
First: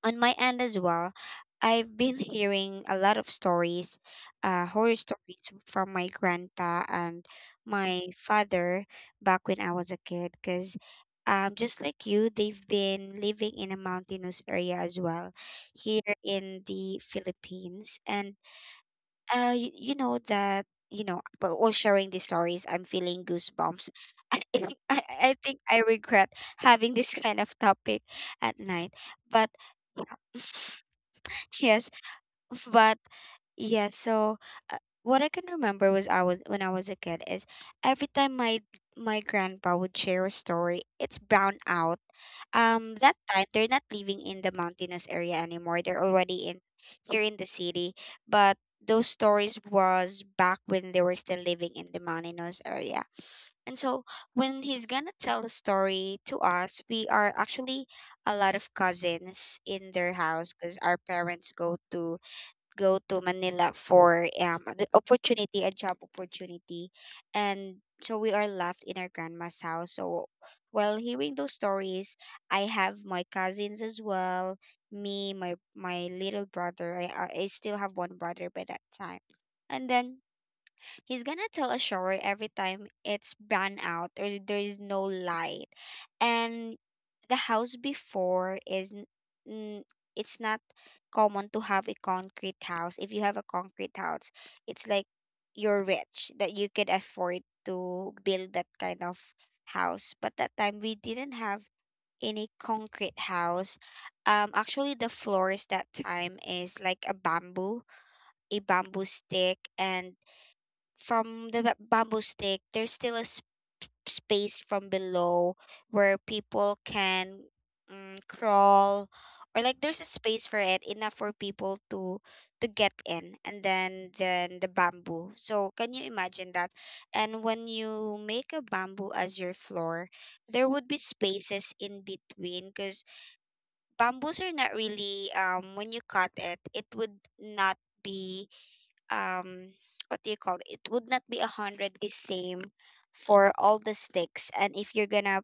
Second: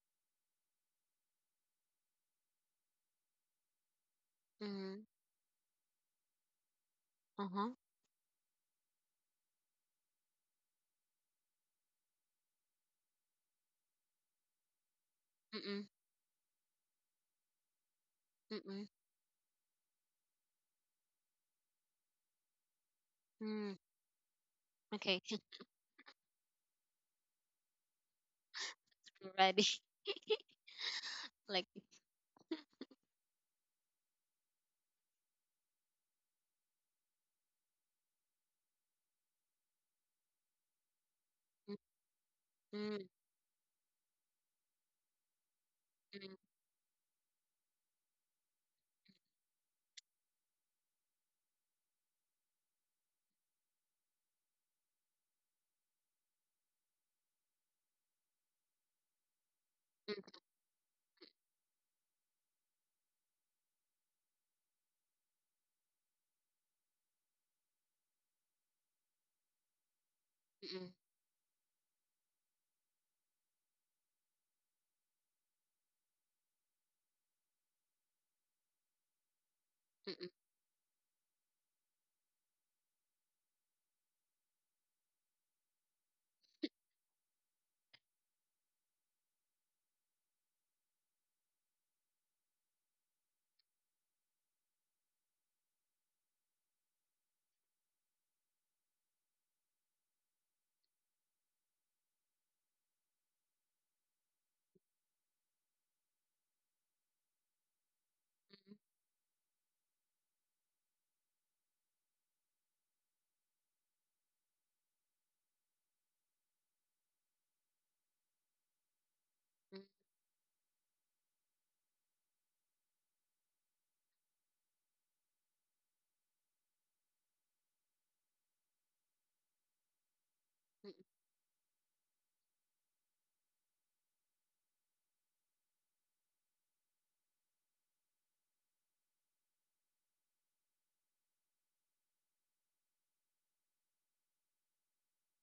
S1: on my end as well, I've been hearing a lot of stories, uh, horror
S2: mm-hmm,
S1: stories from my grandpa and
S2: uh-huh,
S1: my father back when I was a kid. Because um, just like you, they've been living in a mountainous area as well
S2: mm-mm.
S1: here in the Philippines. And
S2: Mm-mm.
S1: uh, you, you know that, you know, but while sharing these stories, I'm feeling
S2: Mm.
S1: goosebumps. I, think- I,
S2: Okay,
S1: I think I regret having this kind of topic at night.
S2: I'm
S1: But
S2: ready. Like
S1: yes, but yeah, so uh, what I can remember was I was when I was a kid is every time my my grandpa would share a story, it's brown
S2: mm,
S1: out. Um,
S2: mm,
S1: that time they're not living in the mountainous area anymore. They're
S2: mm,
S1: already in here in the city, but those stories was back when they were still living in the mountainous area. And so when he's gonna tell a story to us, we are actually a lot of cousins in their
S2: mm,
S1: house because our parents go to go to Manila for um the opportunity a job opportunity, and so we are left in our grandma's house. So
S2: mm,
S1: while hearing those stories, I have my cousins as well, me my my little brother, I I I still have one brother by that time, and
S2: mm,
S1: then
S2: mm,
S1: he's gonna tell a shower every time it's burned out or there is no light. And the house before is n- n- it's not common to have a concrete house. If you have a concrete house, it's like you're rich that you could afford to build that kind of house. But that time we didn't have any concrete house. Um, actually the floors that time is like a bamboo, a bamboo stick, and from the ba- bamboo stick, there's still a s- space from below where people can mm, crawl, or like
S2: mm,
S1: there's a space for it enough for people to to get in, and then then the bamboo. So can you imagine that? And when you make a bamboo as your floor, there would
S2: mm,
S1: be spaces in between, because bamboos are not really um when you cut it, it would not be um, what do you call it? It would not be a hundred the same for all the sticks. And if you're gonna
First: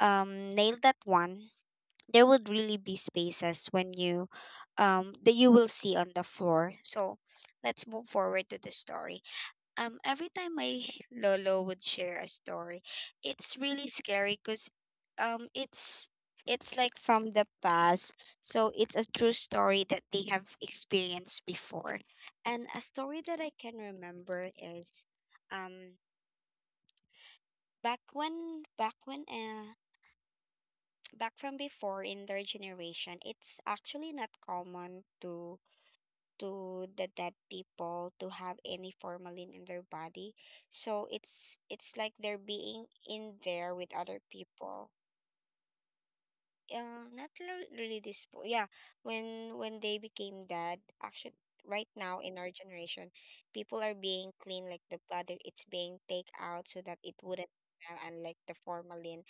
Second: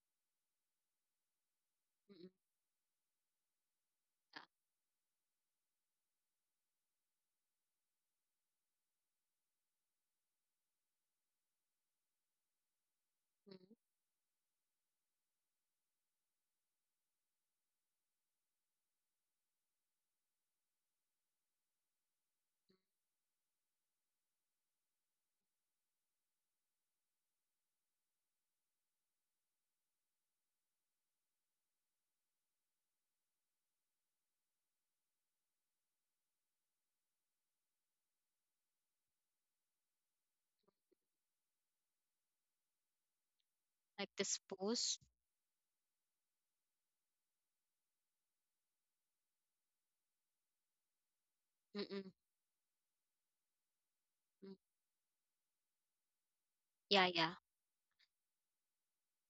S1: um nail that one,
S2: mm,
S1: there
S2: mm,
S1: would really be spaces when you
S2: yeah,
S1: um that you will see on the floor. So let's move forward to the story. Um, every time my lolo would share a story, it's
S2: mm.
S1: really scary because um, it's it's like from the past, so it's a true story that they have experienced before. And a story that I can remember is um, back when back when uh, back from before in their generation, it's actually not common to to the dead people to have any formalin in their body. So it's it's like they're being in there with
S2: Like
S1: other
S2: this
S1: people.
S2: pose.
S1: Uh, not lo- really this po- yeah, when when they became dead, actually right
S2: Mm-mm.
S1: now in our generation, people are being
S2: Mm.
S1: clean, like the blood it- it's being take out so that
S2: Yeah,
S1: it
S2: yeah.
S1: wouldn't smell, unlike the formalin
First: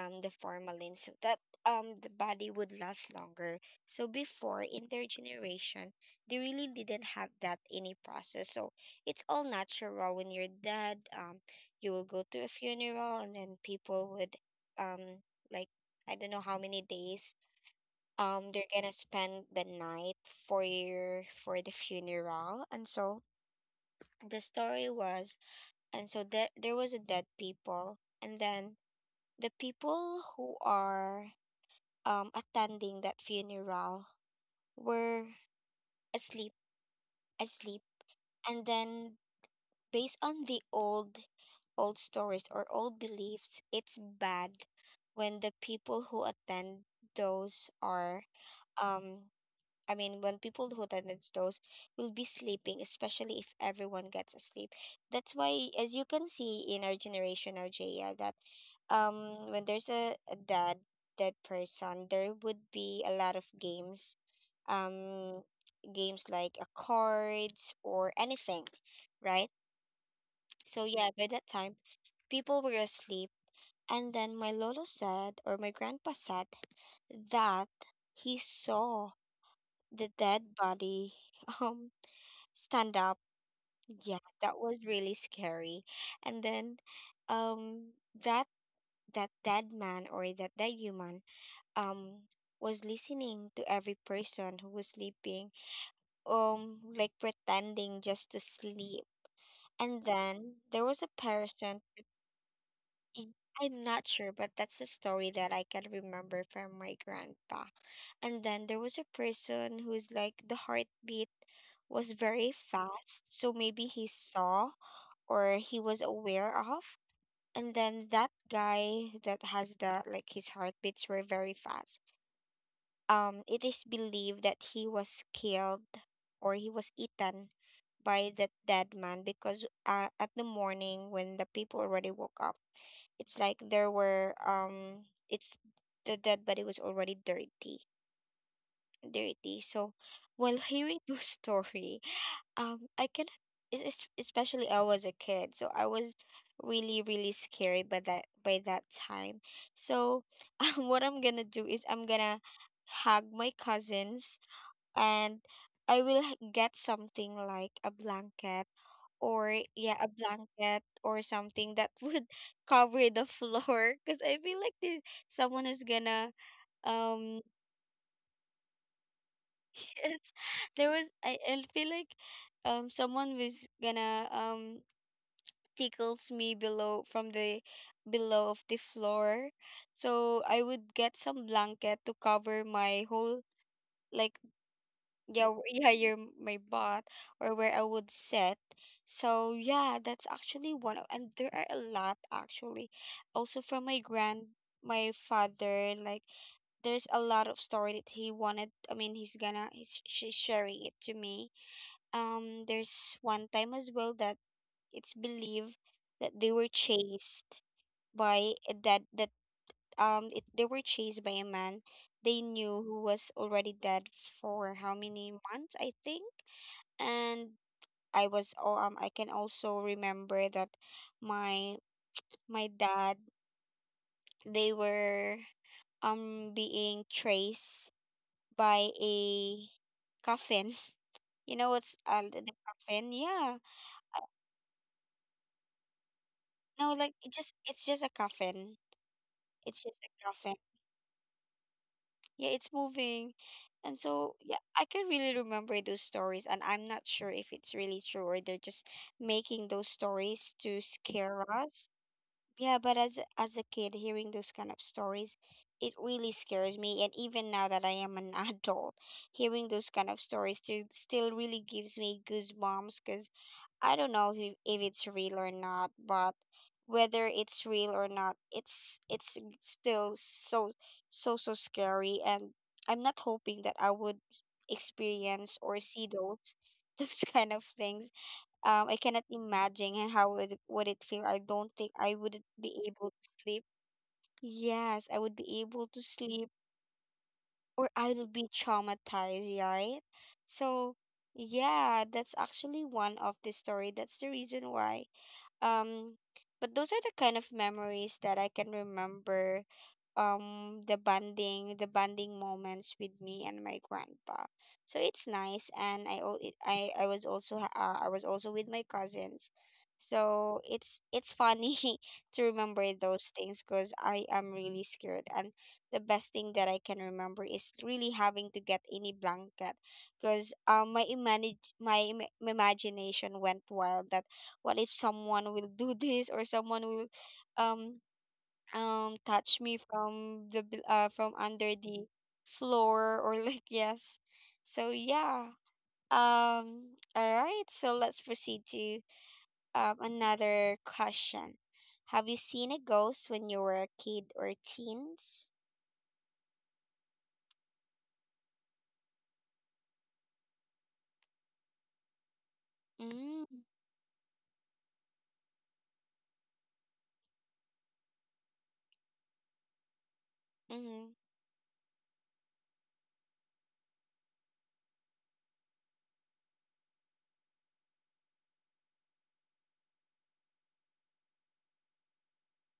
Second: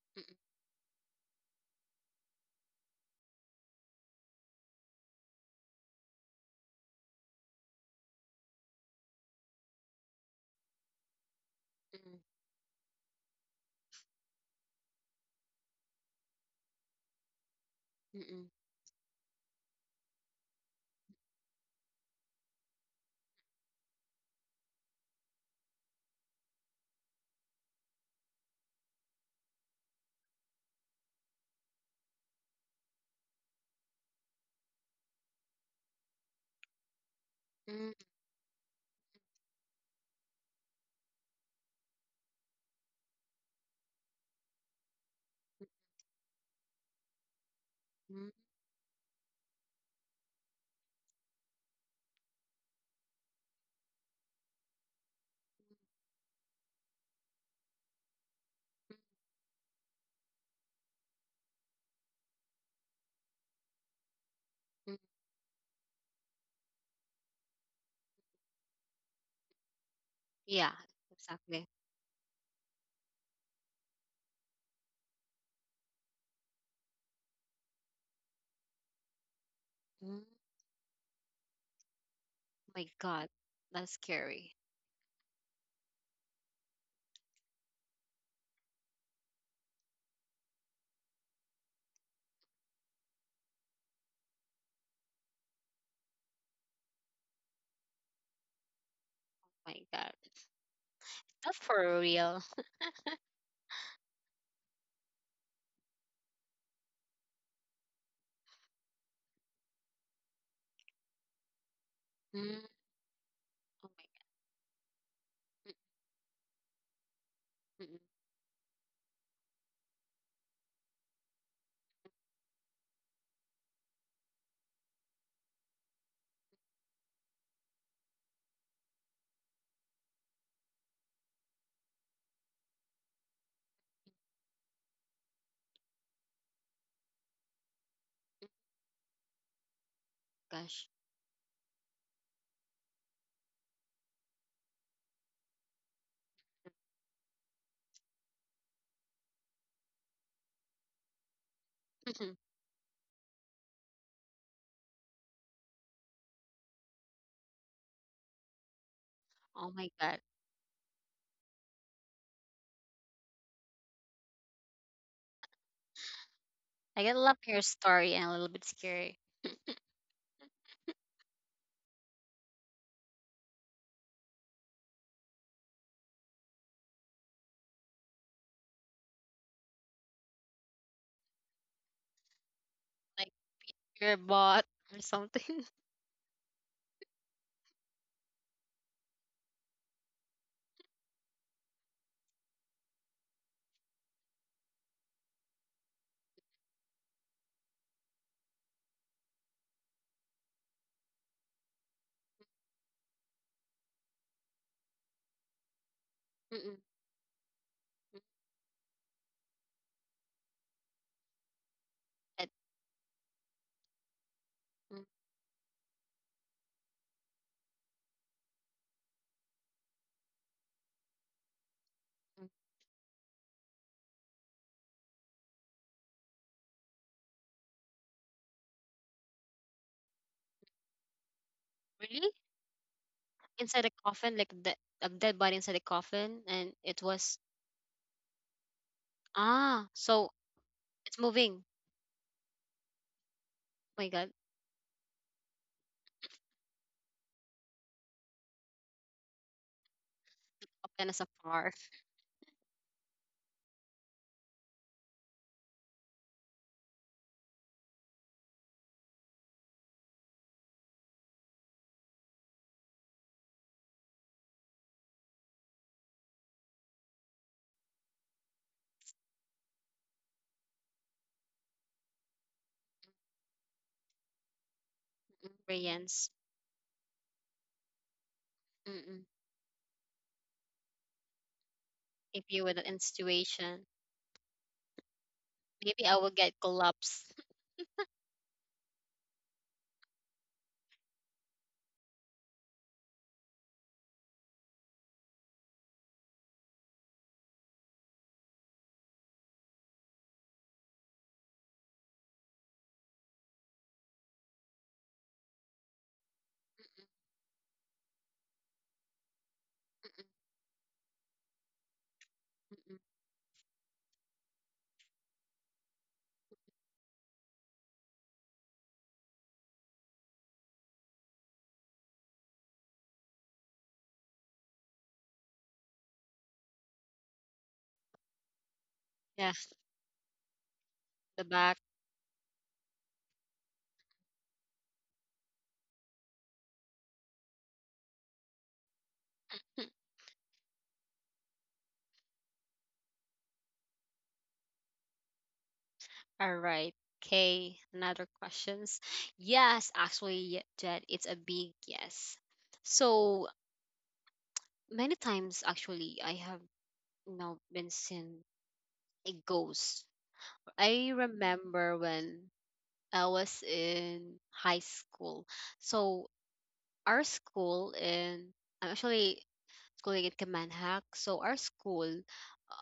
S1: um the formalin so that um the body would last longer. So before intergeneration, they really didn't have that any process. So it's all natural when you're dead. Um, you will
S2: Mm-mm.
S1: go to a funeral, and then people would um like I don't know how many days
S2: Mm-mm.
S1: um they're gonna spend the night for your for the funeral. And so the story was, and so there there was a dead people, and then the people who are um, attending that funeral were asleep, asleep.
S2: Mm-mm.
S1: And then, based on the old, old stories or old beliefs, it's bad when the people who attend those are,
S2: Mm,
S1: um, I mean, when people who attend those will be sleeping, especially if everyone gets asleep. That's why, as you can see in our generation, our J R, that um when there's a, a dead dead person, there would be a lot of games
S2: mm.
S1: um games like uh, cards or anything, right?
S2: Yeah,
S1: So yeah, by that
S2: exactly.
S1: time people were asleep, and then my lolo said, or my grandpa said, that he saw the
S2: Mm.
S1: dead body um
S2: My
S1: stand up.
S2: God, that's
S1: Yeah,
S2: scary.
S1: that was really scary. And then um that that dead man, or that dead human, um was listening to every person who was sleeping, um like pretending just to sleep.
S2: My
S1: And
S2: God,
S1: then there was a
S2: not
S1: person,
S2: for real.
S1: I- I'm not sure, but that's the story that I can remember from my grandpa. And then there was a person who's like the heartbeat was very
S2: Mm.
S1: fast, so maybe
S2: Oh
S1: he
S2: my
S1: saw or
S2: God.
S1: he was aware of. And
S2: Mm-mm.
S1: then that guy that has the, like, his heartbeats were very fast. Um, it is believed that he was killed or he was eaten by that dead man, because uh, at the morning when the people already woke up, it's like there were um it's the dead body was already dirty, dirty. So while
S2: Gosh.
S1: hearing this story, um I cannot, es- es- especially I was a kid, so I was really really scared by that by that time. So um, what I'm gonna do is I'm gonna hug my cousins, and I will h- get something like a blanket, or
S2: Oh my
S1: yeah, a
S2: God.
S1: blanket or something that would cover the floor, because I feel like there's someone who's gonna,
S2: I get love
S1: um
S2: your story and a little bit scary.
S1: yes, there was, i, I feel like um someone was gonna um tickles me below, from the below of the floor, so I would get some blanket to cover my
S2: Like
S1: whole,
S2: your
S1: like,
S2: bot or
S1: yeah, w-
S2: something.
S1: yeah your my butt, or where I would sit. So yeah, that's actually one of, and there are a lot actually. Also from my grand my father, like, there's a lot of story that he wanted, I mean, he's gonna he's she's sharing it to me. Um there's one time as well that it's believed that they were chased
S2: Mm-mm.
S1: by a that that um it, they were chased by a man they knew who was already dead for how
S2: Mm.
S1: many months, I think. And I was oh, um I can also remember that my my dad, they were um being traced by a coffin. You know what's, uh,
S2: Really?
S1: the the coffin? Yeah.
S2: Inside a coffin, like the a dead body inside a coffin, and
S1: No,
S2: it
S1: like, it
S2: was
S1: just it's just a coffin. It's
S2: ah,
S1: just a
S2: so
S1: coffin.
S2: it's moving.
S1: Yeah, it's moving. And
S2: Oh my God,
S1: so yeah, I can really remember those stories, and I'm not sure if it's really true or they're just making those stories to
S2: open us
S1: scare
S2: apart.
S1: us. Yeah, but as as a kid, hearing those kind of stories, it really scares me. And even now that I am an adult, hearing those kind of stories still still really gives me goosebumps, because I don't know if, if it's real or not, but whether it's real or not, it's it's still so so so scary. And I'm not hoping that I would experience or see
S2: Experience.
S1: those those kind of things, um, I
S2: Mm-mm.
S1: cannot imagine how would it, would it feel. I don't think I
S2: If
S1: would
S2: you were
S1: be
S2: in
S1: able to sleep.
S2: situation,
S1: Yes, I would be able to
S2: maybe I will
S1: sleep,
S2: get collapse.
S1: or I would be traumatized, right? So, yeah, that's actually one of the story. That's the reason why. Um, but those are the kind of memories that I can remember, um the bonding the bonding moments with me and my grandpa, so it's nice. And I al- it- I I was also ha- uh, I was also with my cousins, so it's it's funny to remember
S2: Mm-mm.
S1: those things, because I am really scared. And the best thing that I can remember is really having to get any blanket, because um my imagine my im- imagination went wild, that what if someone will do this or someone will, um um
S2: Yeah,
S1: touch me from the bel- uh from
S2: the back.
S1: under the floor, or like, yes. So yeah, um all right, so let's proceed to um another question. Have you seen a ghost when you were a kid or teens?
S2: All right. Okay, another questions. Yes, actually, y- Jed, it's a big yes. So
S1: Mm.
S2: many times, actually, I have you know been seen a ghost.
S1: Mm-hmm.
S2: I remember when I was in high school. So our school in I'm actually schooling in Kamanhak. So our school,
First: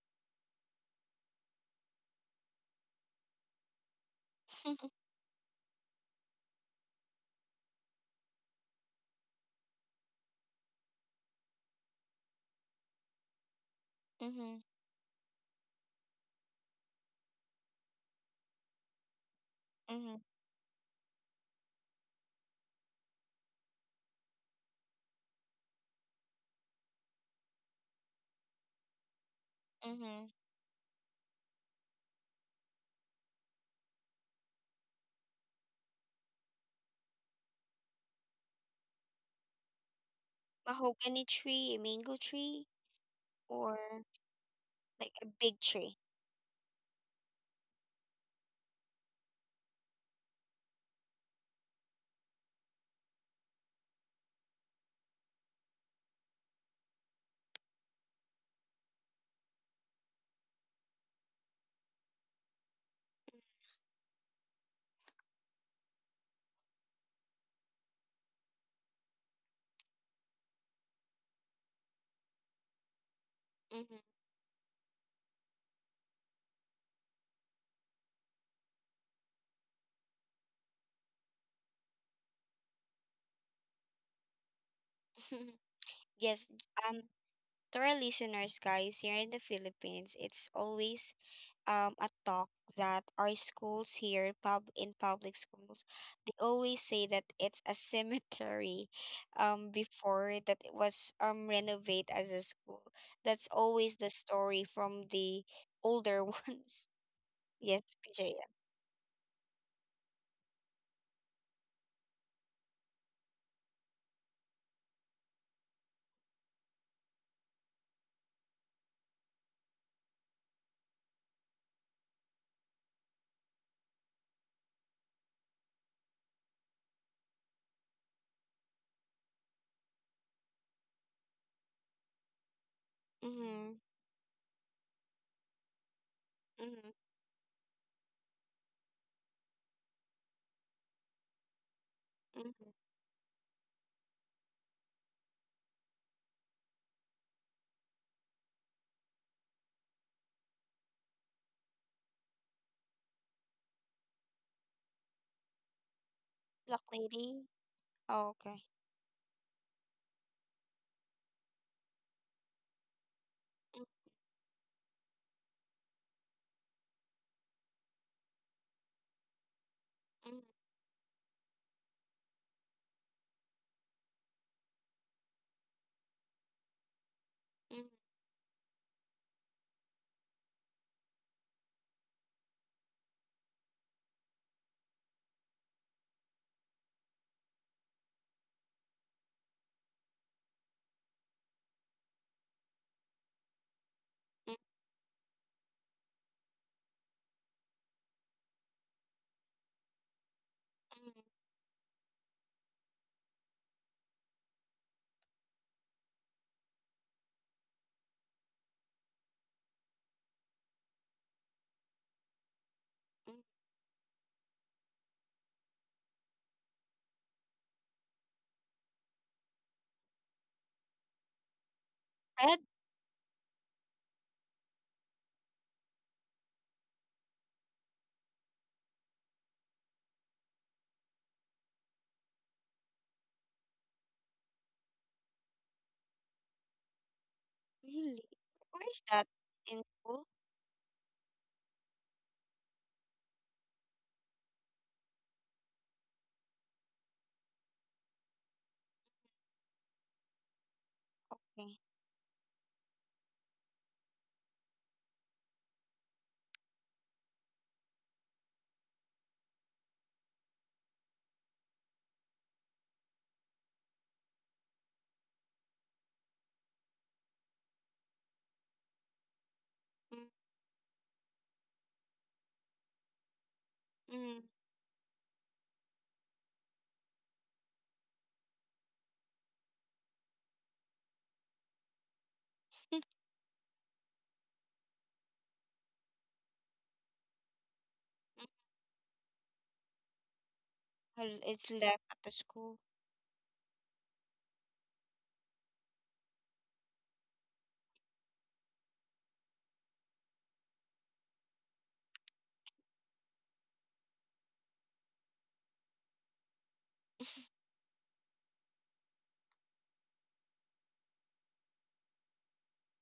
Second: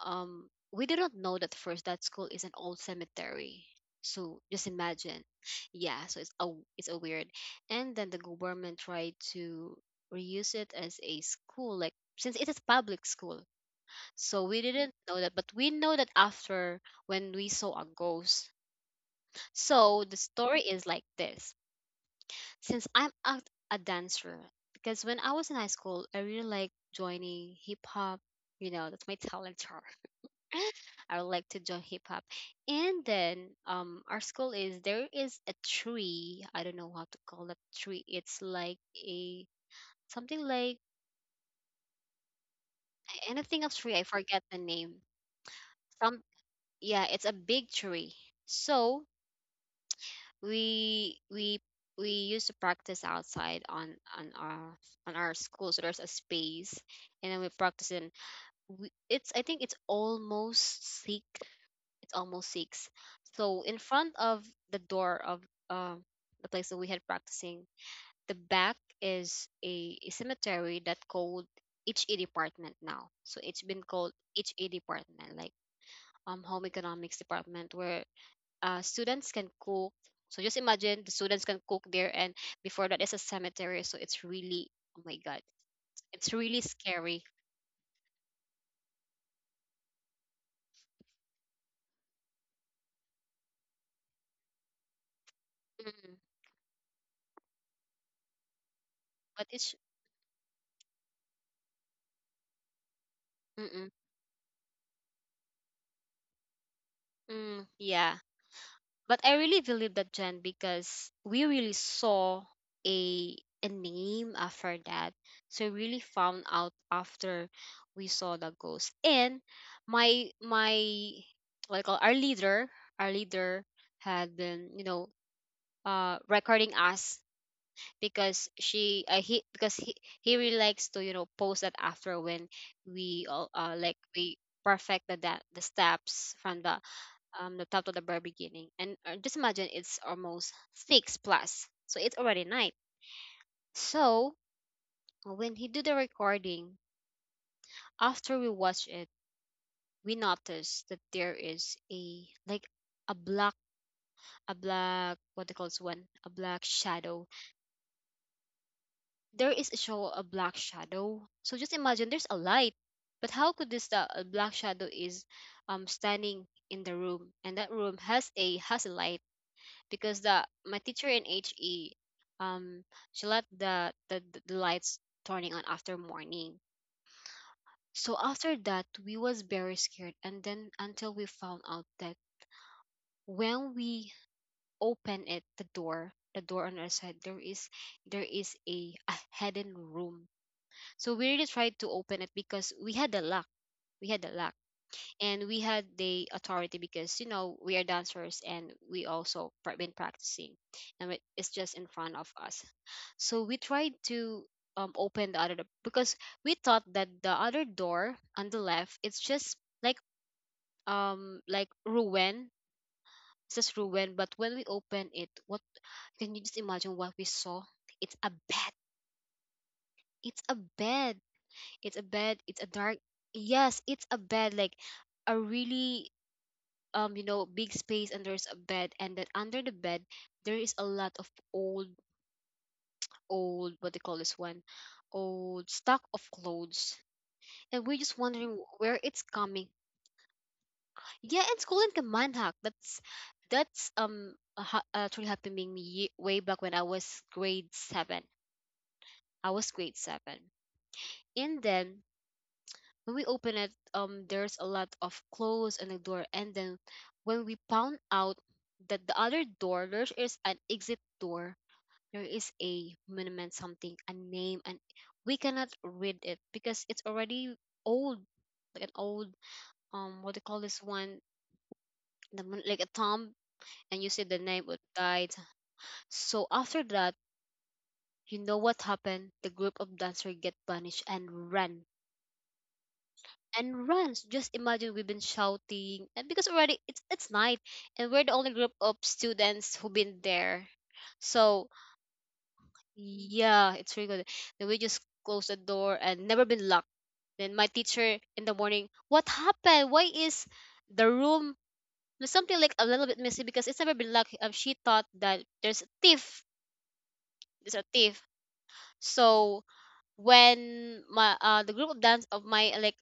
S2: um, we didn't know that first that school is an old cemetery. So just imagine, yeah. So it's a it's a weird, and then the government tried to reuse it as a school, like since it is public school. So
S1: Mm-hmm.
S2: we didn't know that, but we know that after when we saw a ghost. So the
S1: Mm-hmm.
S2: story is like this. Since I'm a, a dancer, because when I was in high school, I really like joining hip hop. You know, that's my talent chart.
S1: Mm-hmm.
S2: I would like to join hip hop. And then um our school is there is a tree. I don't know how to call that tree. It's like a something like
S1: Mahogany tree, a mango tree.
S2: anything of tree. I
S1: Or,
S2: forget the name.
S1: like, a big tree.
S2: Some yeah, it's a big tree. So we we we used to practice outside on on our on our school so there's a space and then we practice in we, it's I think it's almost six it's almost six so in front of the door of um the place that we had practicing the back is a, a cemetery that called H A department now so it's been
S1: Mm-hmm.
S2: called H A department like um home economics department where uh, students can cook. So just imagine the students can cook there, and before that is a cemetery. So it's really, oh my god, it's
S1: Yes.
S2: really
S1: um
S2: scary.
S1: to our listeners, guys, here in the Philippines, it's always um a talk that our schools here, pub in public schools,
S2: Mm,
S1: they always say that it's a cemetery,
S2: but
S1: um
S2: it's,
S1: before that it was um renovated as a school. That's
S2: mm-mm,
S1: always the story from the older ones.
S2: mm,
S1: Yes,
S2: yeah.
S1: P J.
S2: But I really believe that, Jen, because we really saw a a name after that. So we really found out after we saw the ghost. And my my what I call our leader, our leader had been you know uh recording us because she uh, he because he he really likes to you know post that after when we all
S1: Mm-hmm.
S2: uh, like we perfected that the steps from the
S1: Mm-hmm.
S2: um the top to the very beginning and uh, just imagine it's almost six plus so it's already night.
S1: Mm-hmm.
S2: So when he do the recording after we watch it we notice that there is a like a black a black what they call this one a black
S1: Black
S2: shadow
S1: lady. Oh, okay.
S2: there is a show a black shadow. So just imagine there's a light, but how could this uh, a black shadow is um standing in the room and that room has a has a light because
S1: Mm-hmm.
S2: the my teacher in H E um she let the the, the the lights turning on after morning.
S1: Mm-hmm. Mm-hmm.
S2: So after that we was very scared and then until we found out that when we open it the door the door on our side there is there is a, a hidden room. So we really tried to open it because we had the luck. We had the luck and we had the authority because you know we are dancers and we also pra- been practicing and it- it's just in front of us. So we tried to um, open the other do- because we thought that the other door on the left it's just like um like ruin. It's just ruin. But when we open it, what can you just imagine what we saw? It's a bed. It's a bed it's a bed
S1: Red.
S2: it's a dark yes it's a bed like a really um you know big space and there's a bed and then under the bed there is a lot of old old what they call this one old stock of clothes and we're just
S1: Really?
S2: wondering
S1: Where
S2: where
S1: is
S2: it's
S1: that?
S2: coming
S1: In school?
S2: yeah it's called in Kamanhak that's that's um a ha- actually happening me ye- way back when I was grade seven. I was grade seven and
S1: Okay.
S2: then when we open it, um, there's a lot of clothes on the door, and then when we found out that the other door there is an exit door, there is a monument, something, a name, and we cannot read it because it's already old, like an old um,
S1: Mm-hmm.
S2: what do you call this one, the, mon- like a tomb, and you see the
S1: Mm-hmm.
S2: name of died. So after that, you know what happened? The group of dancers get punished and ran and runs. Just imagine we've been shouting, and because already it's it's night, and we're the only group of students who've been there.
S1: Well, it's
S2: So
S1: left at the school.
S2: yeah, it's really good. Then we just close the door and never been locked. Then my teacher in the morning, what happened? Why is the room was something like a little bit messy because it's never been locked? Um, she thought that there's a thief. There's a thief. So when my uh the group of dance of my like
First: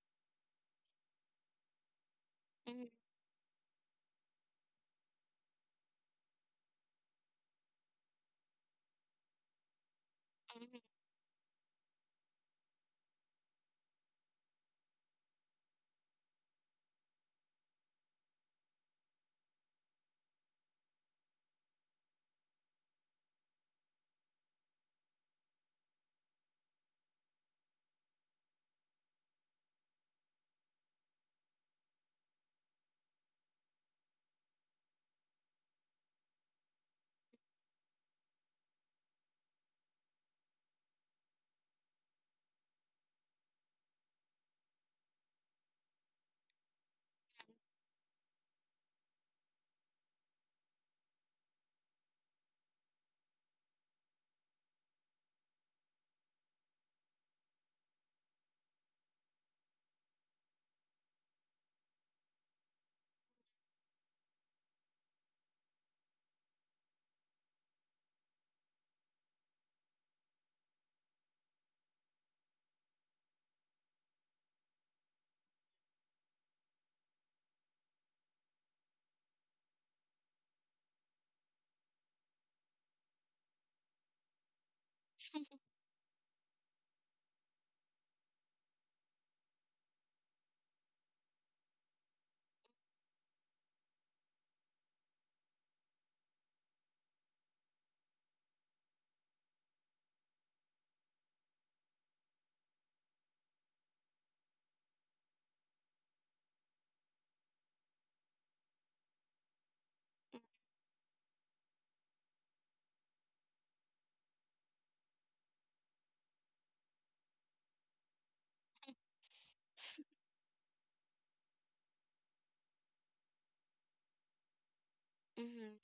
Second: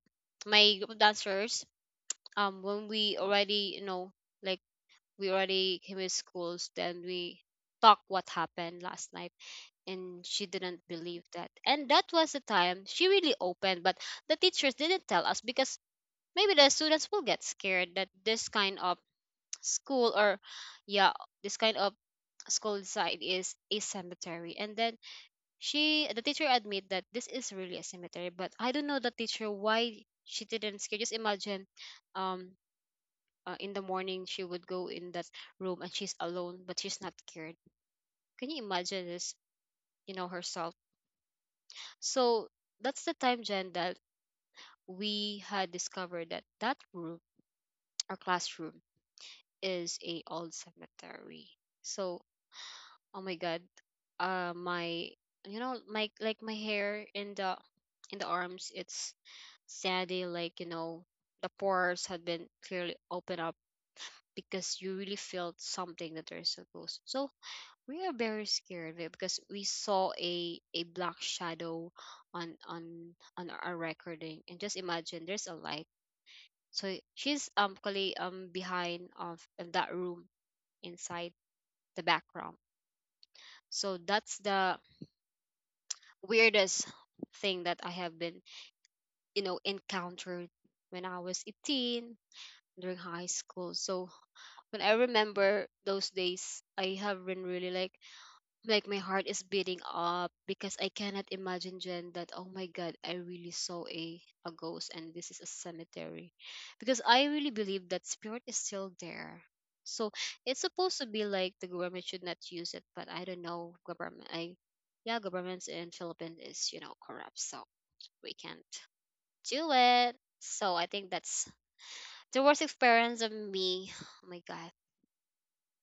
S2: my group of dancers um
S1: Mhm.
S2: when we already you know like we already came in schools then we talk what happened last night and she
S1: Mhm.
S2: didn't believe that and that was the time she really opened but the teachers didn't tell us because maybe the students will get scared that this kind of school or yeah this kind of school site is a cemetery and then she the teacher admit that this is really a cemetery but I don't know the teacher why she didn't scare. Just imagine um uh, in the morning she would go in that room and she's alone but she's not cared. Can you imagine this, you know, herself? So that's the time, Jen, that we had discovered that that room our classroom is a old cemetery. So oh my god, uh my you know my like my hair in the in the arms it's sandy, like you know the pores had been clearly opened up because you really felt something that there's a ghost. So we are very scared of because we saw a a black shadow on on on our recording and just imagine there's a light. So she's um actually um behind of, of that room inside the background. So that's the weirdest thing that I have been you know encountered when I was eighteen during high school. So when I remember those days I have been really like like my heart is beating up because I cannot imagine, Jen, that oh my god I really saw a a ghost and this is a cemetery because I really believe that spirit is still there. So
S1: Mm.
S2: it's supposed to be like the government should not use it but I don't know government I yeah governments in Philippines is you know corrupt so we can't do it. So I think that's the worst experience of me. Oh my god.
S1: Mhm.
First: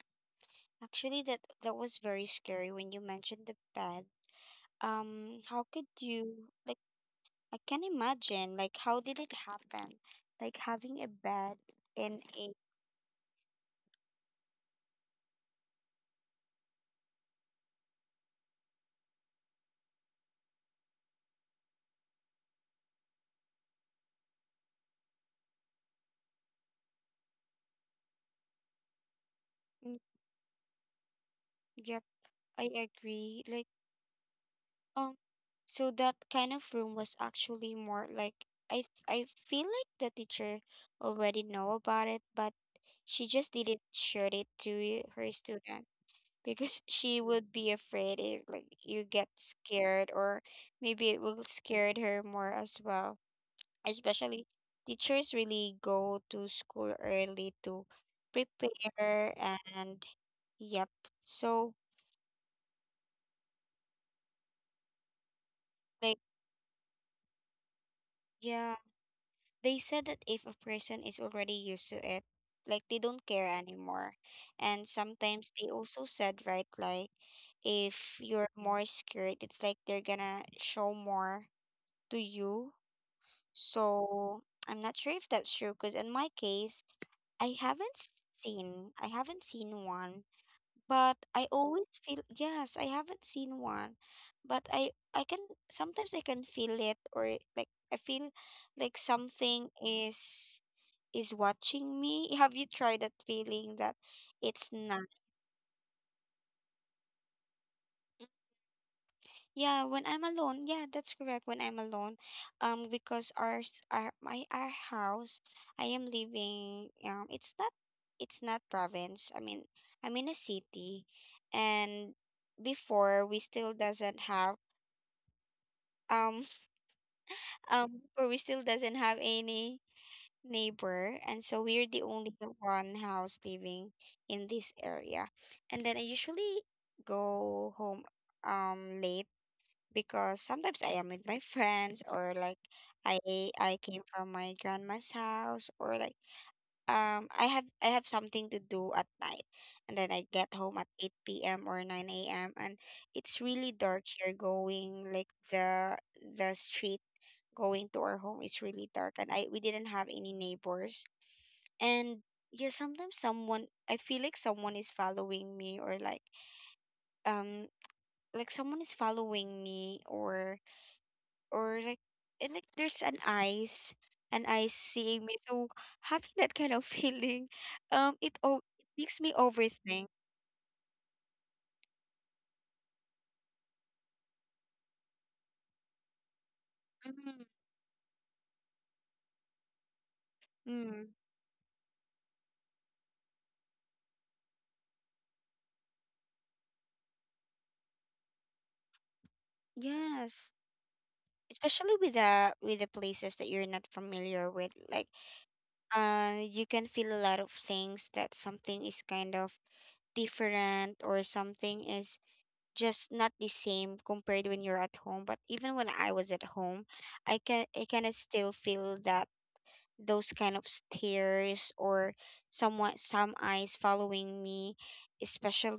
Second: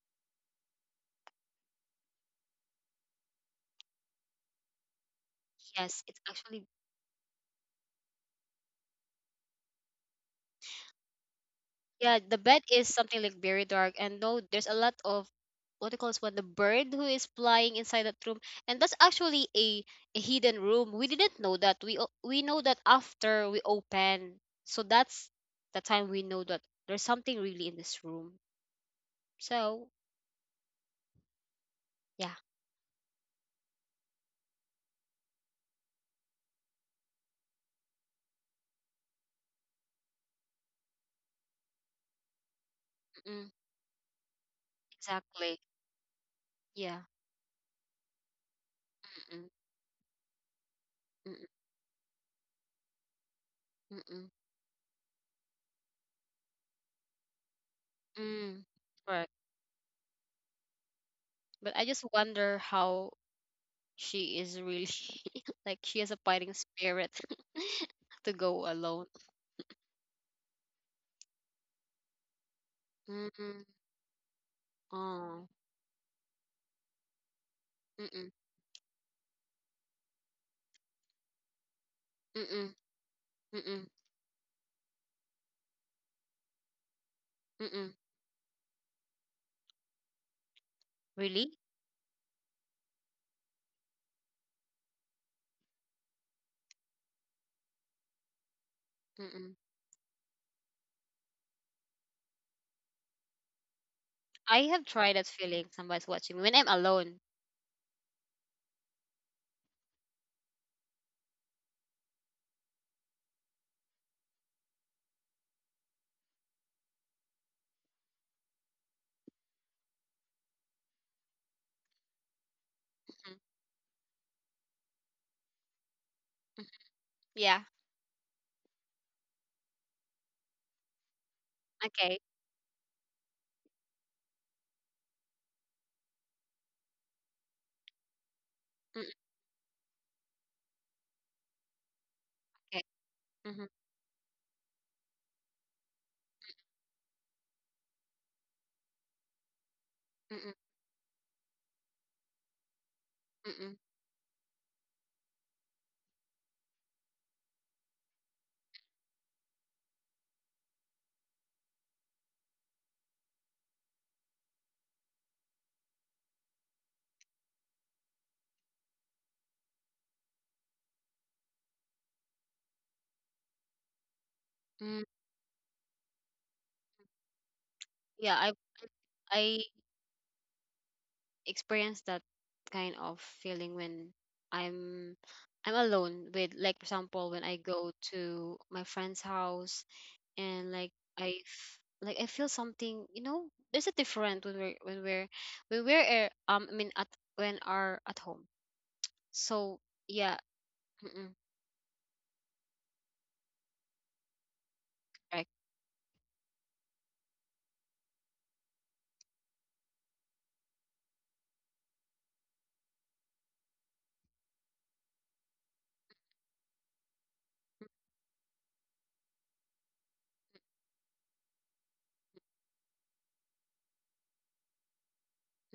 S1: Actually, that that was very scary when you mentioned the bed. Um, how could
S2: Yes, it's
S1: you,
S2: actually
S1: like? I can imagine. Like, how did it happen? Like, having a bed
S2: yeah,
S1: in
S2: the
S1: a.
S2: bed is something like very dark, and no, there's a lot of what do you call this one? The bird who is flying inside that room, and that's actually a, a hidden room. We didn't know that. We o- we know that after we open, so that's the time we know that there's something really in this room. So
S1: Mm. Yep,
S2: yeah,
S1: I agree. Like, um, so that kind of room was actually more like, I I feel like the teacher already know about it, but she
S2: mm-mm,
S1: just didn't share it to her
S2: exactly.
S1: student. Because
S2: Yeah.
S1: she would be afraid if, like, you get
S2: Mm-mm,
S1: scared, or maybe it will
S2: mm-mm,
S1: scared her more as well,
S2: mm-mm,
S1: especially teachers really go to school early to
S2: mm, correct.
S1: prepare, and, yep, so,
S2: But I just wonder how she is really like she has
S1: like,
S2: a fighting spirit to go
S1: yeah,
S2: alone.
S1: they said that if a person is already used to it, like, they don't care
S2: Mm,
S1: anymore. And
S2: oh,
S1: sometimes they also said, right, like, if
S2: mm-mm,
S1: you're more scared, it's like they're gonna show more to
S2: mm-mm,
S1: you.
S2: mm-mm,
S1: So I'm not sure if that's true, because in my case, I
S2: mm-mm.
S1: haven't seen I haven't seen one, but I
S2: Really?
S1: always feel, yes, I haven't seen one, but I I can, sometimes I can feel it, or, like, I feel like
S2: Mm-mm.
S1: something is is watching me. Have you tried that feeling, that
S2: I
S1: it's
S2: have
S1: not?
S2: tried that feeling somebody's watching me when I'm alone.
S1: Yeah, when I'm alone, yeah, that's correct. When I'm alone, um, because ours, s- our my our house, I am living. Um, it's not, it's not province. I mean, I'm in a city, and before we still doesn't have um
S2: Mm, mm. Yeah.
S1: um before we still doesn't have any neighbor, and so we're the
S2: Okay.
S1: only one house living in this area. And then I usually go home um
S2: Mm.
S1: late, because sometimes I am with my friends, or, like,
S2: Okay.
S1: I
S2: Mhm,
S1: I came from my grandma's house, or, like, um I have I have something to do at night, and then I get
S2: mm,
S1: home at eight p m or nine a m, and it's really
S2: mm,
S1: dark here going, like, the the street going to our home is really dark, and I we didn't have any neighbors. And yeah, sometimes someone I feel like someone is following me, or, like, um like someone is following me, or or like, and, like, there's an eyes an eyes
S2: mm.
S1: seeing me. So having that kind of feeling, um it
S2: Yeah, I
S1: o- it makes me
S2: I
S1: overthink.
S2: experienced that kind of feeling when I'm I'm alone with like for example when
S1: Mm.
S2: I go to my friend's house and like
S1: Mm.
S2: I f- like I feel something you know there's a different when we're when we're when we're uh, um I mean at when are at home so yeah
S1: Yes,
S2: mm-mm,
S1: especially with the with the places that you're not familiar with, like,
S2: correct,
S1: uh you can feel a lot of things, that something is kind of different, or something is just not the same compared when you're at home. But even when I was at home, I can, I kind of still feel that those kind of stares, or somewhat some eyes following me,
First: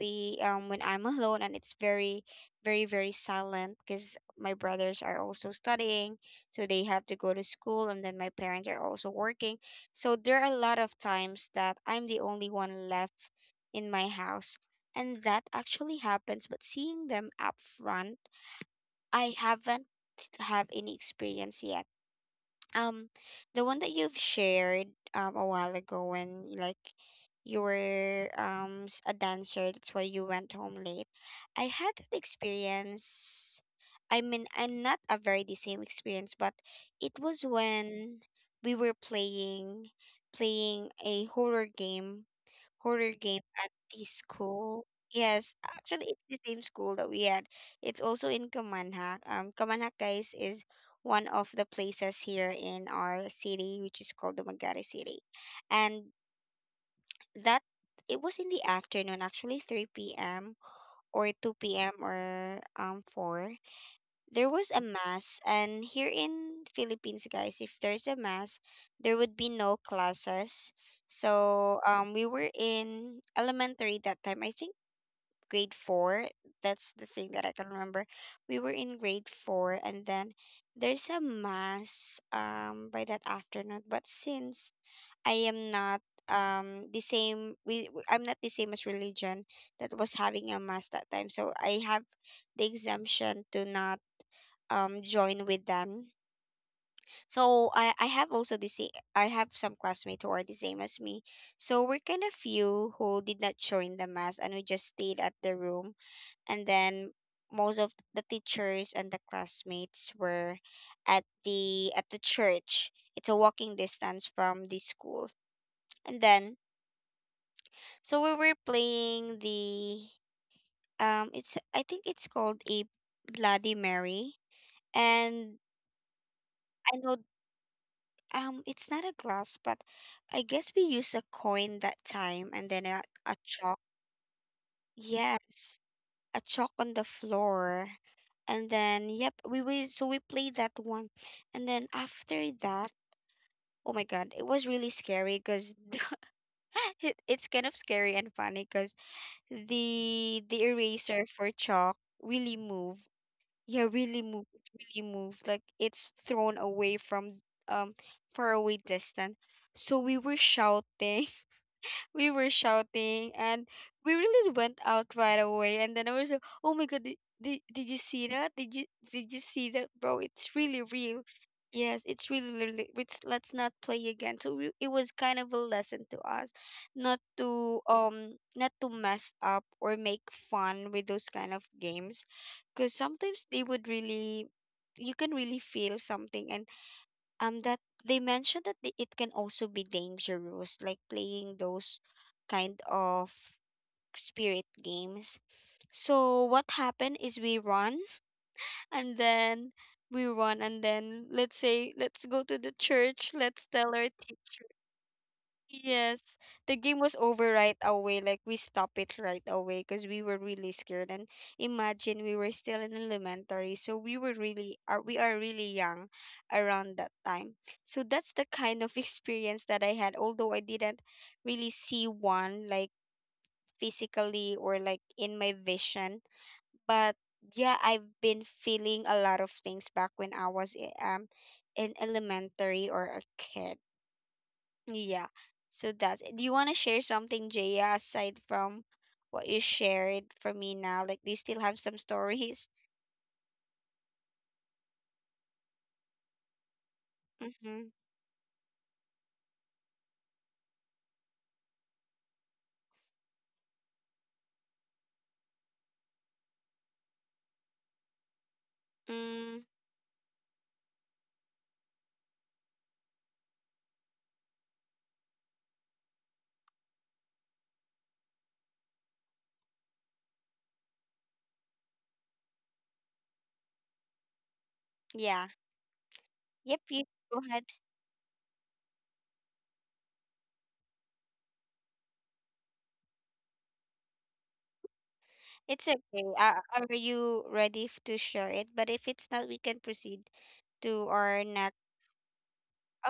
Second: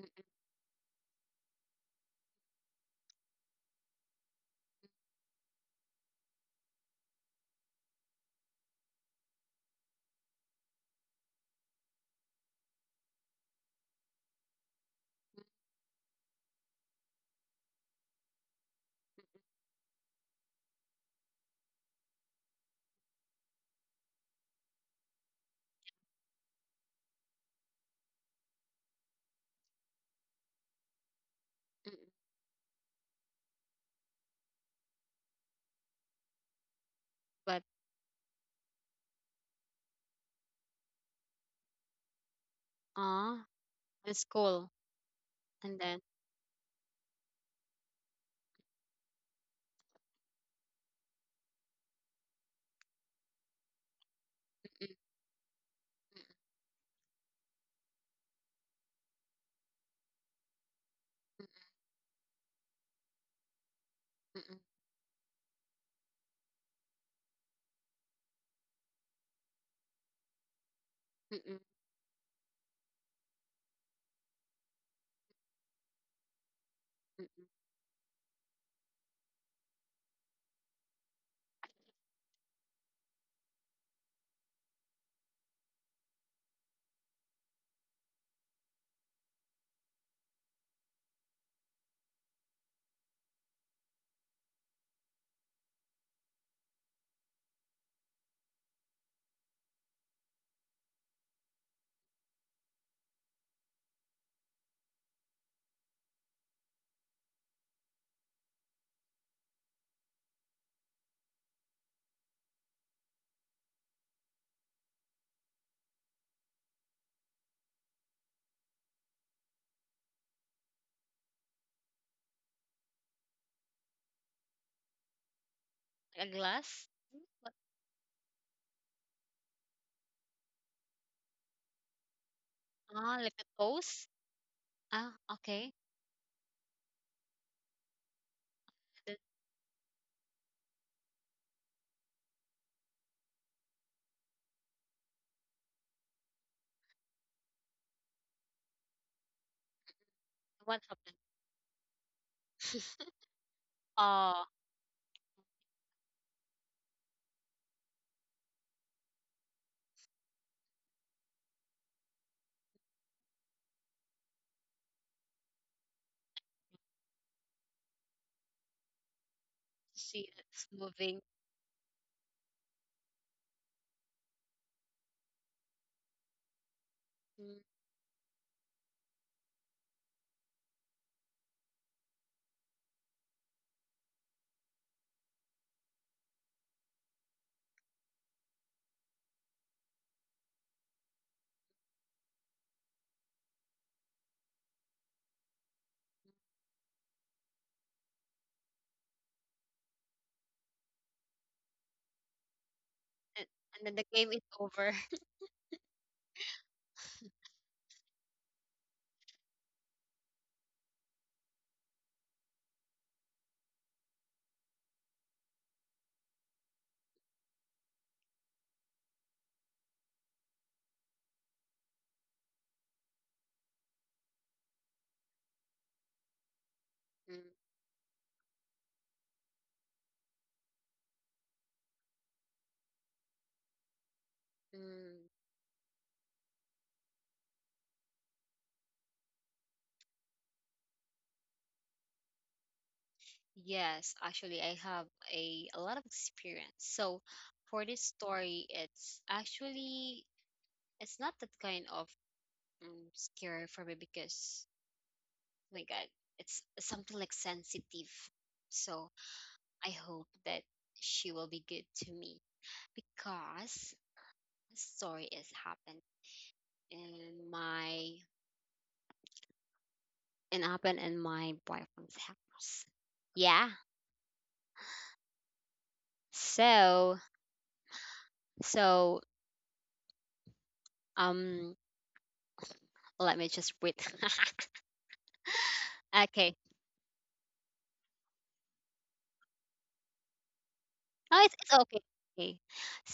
S2: mm-mm,
S1: um, when I'm alone and it's very very very silent, because my brothers are also studying, so they have to go to school, and then my parents are also working, so there are a lot of times that I'm the only one left in my house, and that actually happens. But seeing them up front, I haven't, have any experience yet. um, the one that you've shared um a while ago, when, like, you were um s- a dancer, that's why you went home late. I had
S2: mm-mm.
S1: that experience. I mean, I'm not a very the same experience, but it was
S2: But
S1: when we were playing playing a horror game horror
S2: uh
S1: game at the
S2: it's cool
S1: school. Yes,
S2: and then
S1: actually, it's the same school that we had. It's also in Kamanhak. Um, Kamanhak, guys, is one of the places here in our city, which is called Dumaguete
S2: mm-mm,
S1: City. And that it was in the afternoon, actually three p m, or two p m, or um four. There
S2: mm-mm,
S1: was a mass, and here in Philippines, guys, if there's a mass, there would be no classes.
S2: mm-mm,
S1: So um we were in elementary that time, I think. Grade four. That's the thing
S2: mm-mm.
S1: that I can remember. We were in grade four, and then there's a mass um by that afternoon. But since I am not um the same, we we- I'm not the same as religion that was having a mass that time, so I have the exemption to not um join with them. So I I have also the same I have some classmates who are the same as me. So we're kind of few who did not join the mass and we just stayed at the room, and then most of the teachers and the classmates were at the at the church. It's a walking distance from the school. And then so we were playing the um it's I think it's called a Bloody Mary. And
S2: Like a glass?
S1: I know.
S2: What?
S1: Um, it's not a glass, but I guess we used a coin that time and then a,
S2: Ah,
S1: a
S2: like a
S1: chalk.
S2: toast. Ah, okay.
S1: Yes, a chalk on the floor. And then,
S2: Then
S1: yep, we, we so we played that one. And then after that, oh my God, it was really scary because it, it's kind of scary and funny because the the
S2: what happened?
S1: eraser for chalk really move. Yeah, really
S2: Oh,
S1: moved, really moved. Like it's thrown away from um far away distant. So we were shouting, we were shouting, and we really went out right away. And then I was like, oh my god, did, did, did you see that? Did you did you see that, bro?
S2: see
S1: It's
S2: it's
S1: really
S2: moving.
S1: real. Yes, it's really, really it's, let's not play again. So we, it was kind of a lesson to us not
S2: Mm.
S1: to um not to mess up or make fun with those kind of games, because sometimes they would really, you can really feel something. And um that they mentioned that the- it can also be dangerous, like playing those kind of spirit games. So what happened is we run, and then we run, and then let's say let's go to the church,
S2: and,
S1: let's
S2: and then
S1: tell
S2: the
S1: our
S2: game is
S1: teacher.
S2: over.
S1: Yes, the game was over right away. Like we stopped it right away because we were really scared. And imagine we were still in elementary, so we were really are we are really young around that time. So that's the kind of experience that I had. Although I didn't really see one, like physically or like in my vision, but
S2: Mm,
S1: yeah, I've been feeling a lot of things back when I was i- um in elementary or a kid.
S2: mm.
S1: Yeah. So that's it. Do you want to share something, Jaya, aside from what you shared for me now? Like, do you still have some stories?
S2: Yes, actually, I have a, a lot of experience. So for
S1: Mm-hmm.
S2: this story, it's actually it's not that kind of um, scary for me, because my God, it's something like sensitive. So
S1: Mm,
S2: I hope that she will be good to me, because the story is happened in my and happened in my boyfriend's house. Yeah.
S1: yeah. Yep, you
S2: So
S1: go ahead.
S2: so um let me just breathe.
S1: It's okay.
S2: Okay.
S1: Uh, are you ready f- to share it? But if it's not, we can proceed to
S2: Oh,
S1: our
S2: it's, it's
S1: next.
S2: okay. Okay.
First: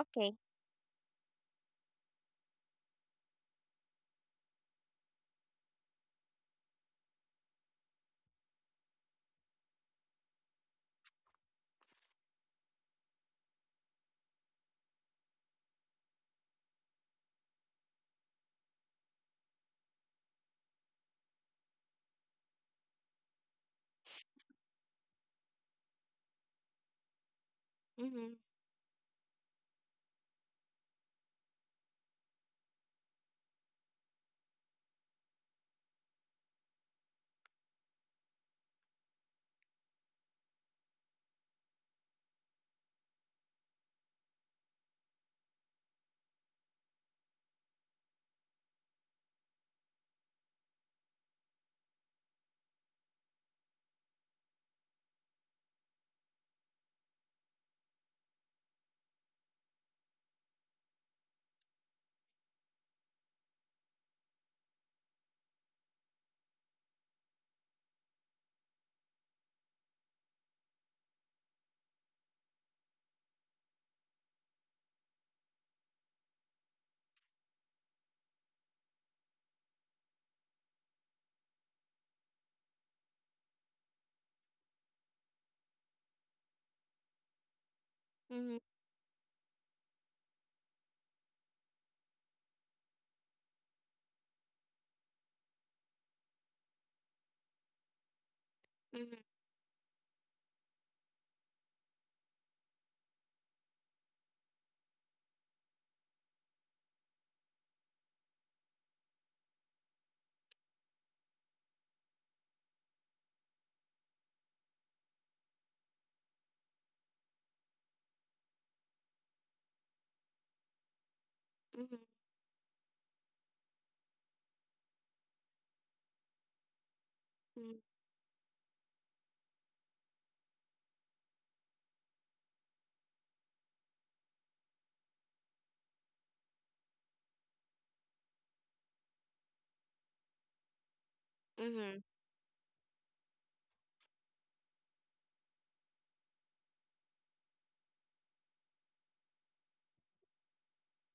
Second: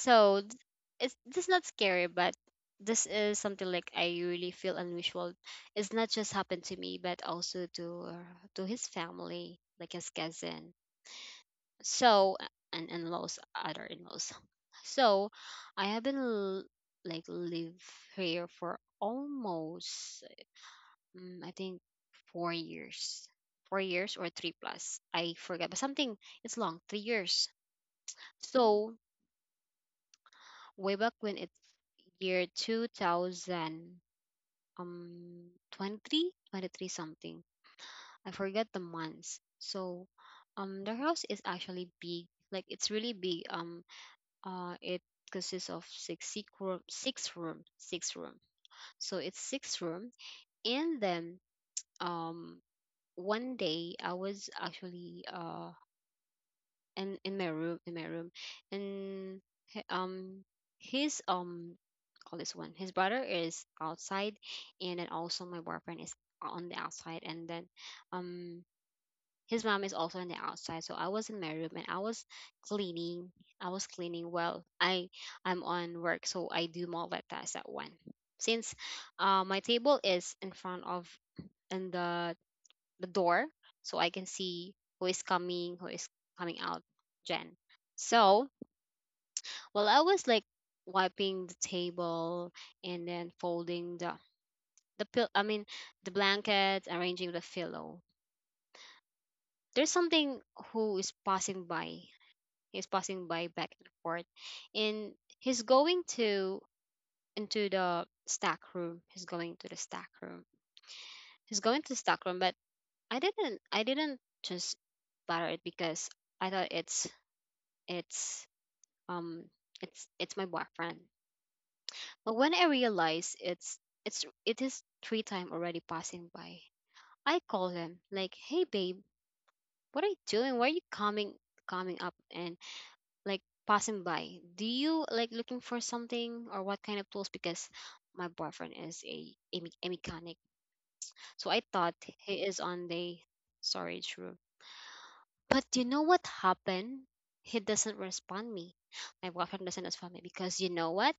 S1: Okay.
S2: th- it's this not scary, but this is something like I really feel unusual. It's not just happened to me, but also to uh, to his family, like his cousin. So uh, and and laws, other in-laws. So I have been l- like live here for almost um, I think four years, four years or three plus. I forget, but something it's long, three years.
S1: Mm-hmm.
S2: So way back when it's year two thousand um twenty three twenty three something, I forget the months. So um the house is actually big, like it's really big. Um uh it consists of six six room, six room, six room, so it's six room. And then um one day I was actually uh in in my room in my room. And he- um his um call this one, his brother is outside, and then also my boyfriend is on the outside, and then um his mom is also on the outside. So I was in my room and I was cleaning. I was cleaning well, i i'm on work, so I do multitask at one. Since uh, my table is in front of, in the the door, so I can see who is coming, who is coming out, Jen. So
S1: Mm-hmm.
S2: while I was like wiping the table and then folding the the pill, I mean the blankets, arranging the pillow,
S1: Mm-hmm.
S2: there's something who is passing by. He's passing by back and forth. And he's going to into the stack room. He's going to the stack room. He's going to the stack room, but I didn't I didn't just bother it, because I thought it's it's um it's it's my boyfriend.
S1: Mm-hmm.
S2: But when I realize it's it's it is three time already passing by, I call
S1: Mm-hmm.
S2: him like, hey babe, what are you doing, why are you coming coming up and like passing by? Do you like looking for something, or what kind of tools? Because my boyfriend is a, a, me- a mechanic, so I thought
S1: Mm-hmm.
S2: he is on the storage room. But you know what happened? He doesn't respond me. My boyfriend doesn't respond me, because you know what?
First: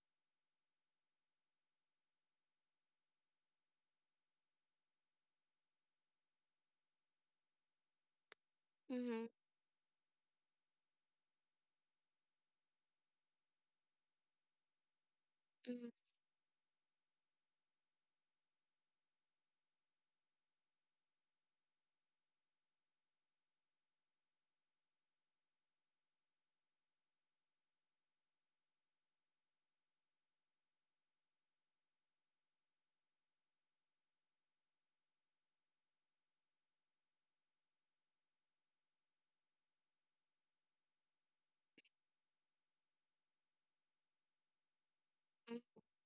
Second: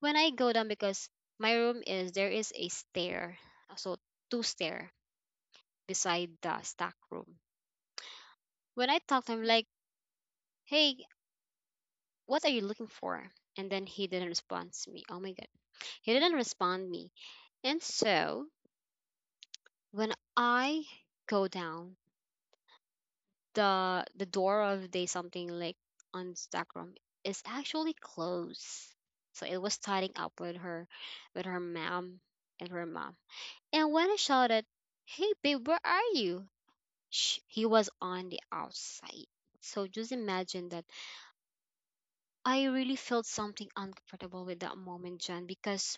S2: When I go down, because my room is, there is a stair, so two stair beside the stack room. When I
S1: Mm-hmm.
S2: talk to him like, "Hey, what are you looking for?" and then he didn't respond to me. Oh my God.
S1: Mm-hmm.
S2: He didn't respond me. And so, when I go down, the the door of the something like on stack room is actually closed. So it was tidying up with her with her mom and her mom. And when I shouted, "Hey babe, where are you?" sh- he was on the outside. So just imagine that I really felt something uncomfortable with that moment, Jen, because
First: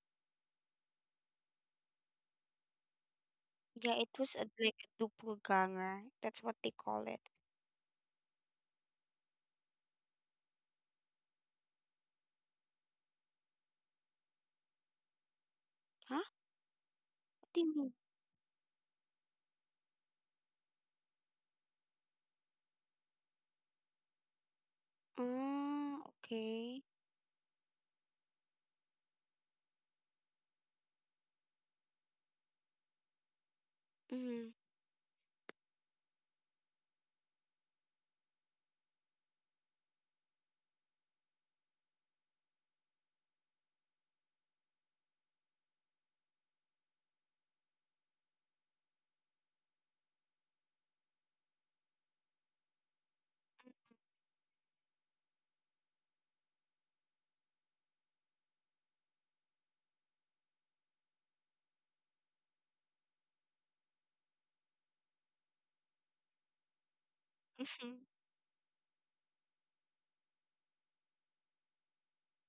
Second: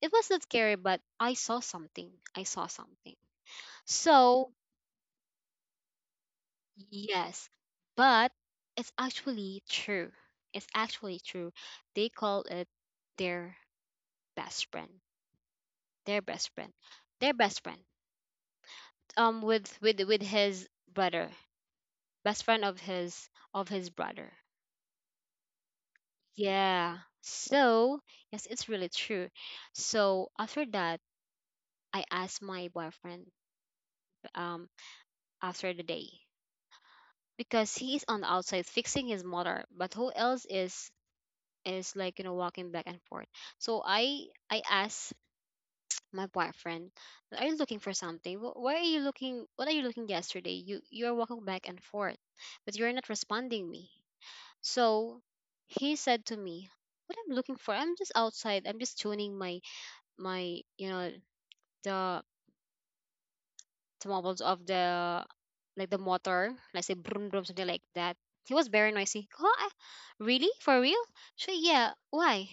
S2: it was not scary, but I saw something. I saw something.
S1: Yeah, it was a,
S2: So,
S1: like a doppelganger. That's what they call it.
S2: yes. But it's actually true. It's actually true. They call it their best friend.
S1: Huh?
S2: Their best friend. Their
S1: What do
S2: best
S1: you
S2: friend.
S1: mean?
S2: Um with with with his brother. Best friend of his of his brother.
S1: Oh, okay.
S2: Yeah. So, yes, it's really true. So, after that, I asked my boyfriend
S1: Mhm,
S2: um after the day, because he is on the outside fixing his motor, but who else is is like, you know, walking back and forth. So, I I asked my boyfriend, "Are you looking for something? Wh- Why are you looking, what are you looking yesterday? You you're walking back and forth, but you're not responding me." So, he said to me, "What I'm looking for? I'm just outside. I'm just tuning my my you know the the wobbles of the, like the motor, let's say, broom broom, something like
S1: mhm,
S2: that." He was very noisy, huh? Really, for real. So yeah, why?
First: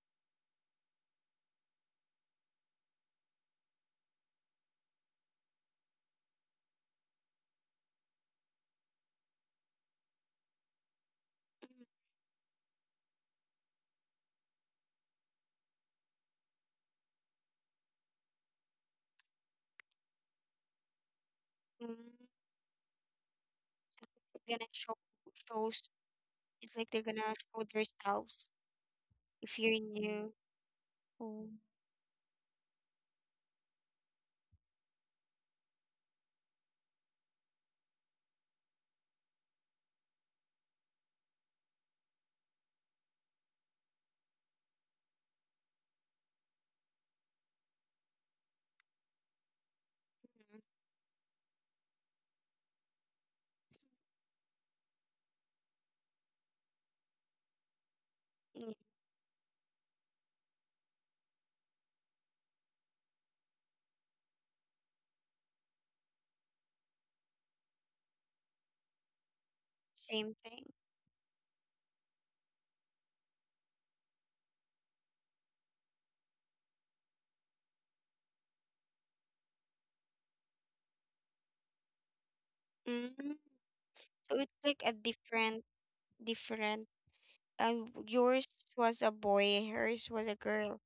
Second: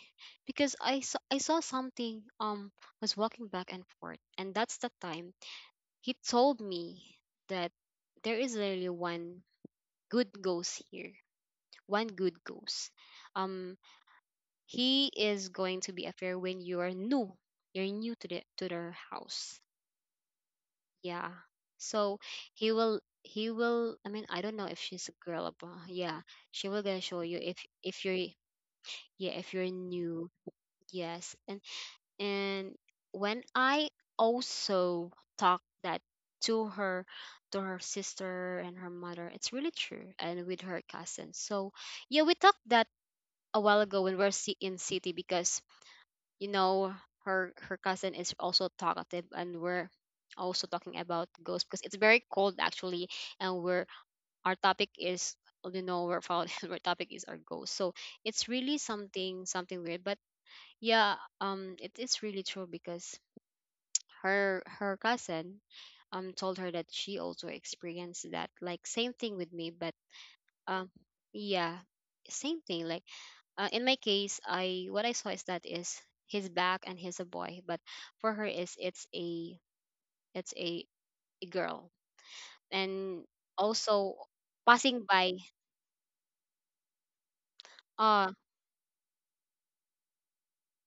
S2: Because i saw I saw something um was walking back and forth. And that's the time he told me that there is really one good ghost here.
S1: mhm,
S2: One good ghost. um he is going to be a fair when you are new, you're new to the to their house. Yeah. So
S1: mhm.
S2: he will he will, I mean, I don't
S1: They're
S2: know
S1: gonna
S2: if
S1: show
S2: she's a girl, but
S1: shows.
S2: yeah, she
S1: It's
S2: will
S1: like
S2: gonna
S1: they're
S2: show
S1: gonna
S2: you if
S1: show
S2: if you're
S1: themselves
S2: yeah, if
S1: if
S2: you're
S1: you're
S2: new.
S1: new.
S2: Yes.
S1: Oh.
S2: And and when I also talk that to her to her sister and her mother, it's really true, and with her cousin. So yeah, we talked that a while ago when we're ci- in city, because you know her her cousin is also talkative, and we're
S1: Mhm,
S2: also talking about ghosts, because it's very cold actually, and we're, our topic is, well, you know, we're found our topic is our ghosts. So it's
S1: yeah,
S2: really something, something weird, but yeah. Um it is really true, because her her cousin um told her that she also experienced that, like same thing with me. But
S1: same thing.
S2: um, yeah, same thing. Like uh, in my case, I what I saw is that is his back, and he's a boy, but for her is it's a it's a, a girl. And
S1: Mm,
S2: also
S1: so it's like a
S2: passing by,
S1: different, different. Um,
S2: uh
S1: yours was a boy, hers was a girl.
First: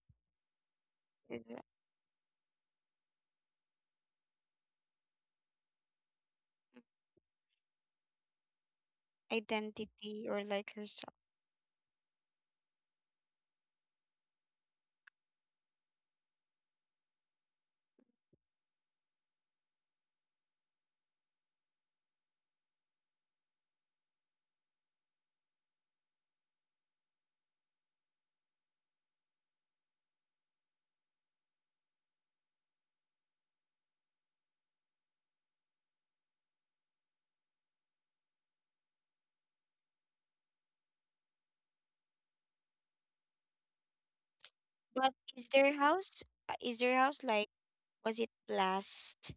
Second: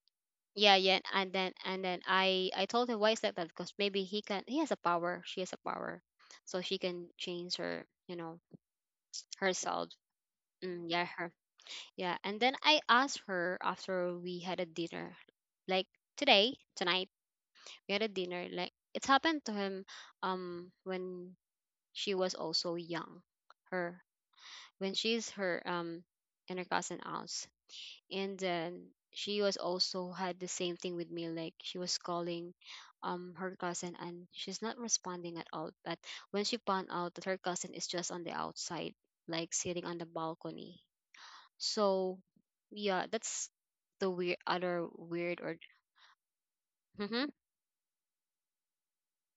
S2: yeah, yeah, and
S1: Is
S2: then
S1: a
S2: and then I I told him, why is like that, because maybe he can he has a power, she has a power, so she can change her you know herself.
S1: identity or like
S2: Mm, yeah,
S1: herself.
S2: her, yeah. And then I asked her after we had a dinner, like today, tonight get a dinner. Like it's happened to him um when she was also young. Her, when she's her um in her cousin house. And then she was also had the same thing with me, like she was calling um her cousin, and she's not responding at all. But when she found out that her cousin is just on the outside, like sitting on the balcony. So yeah, that's the weird, other
S1: But
S2: weird
S1: is
S2: or
S1: their house? uh, Is their house like? Was it blessed?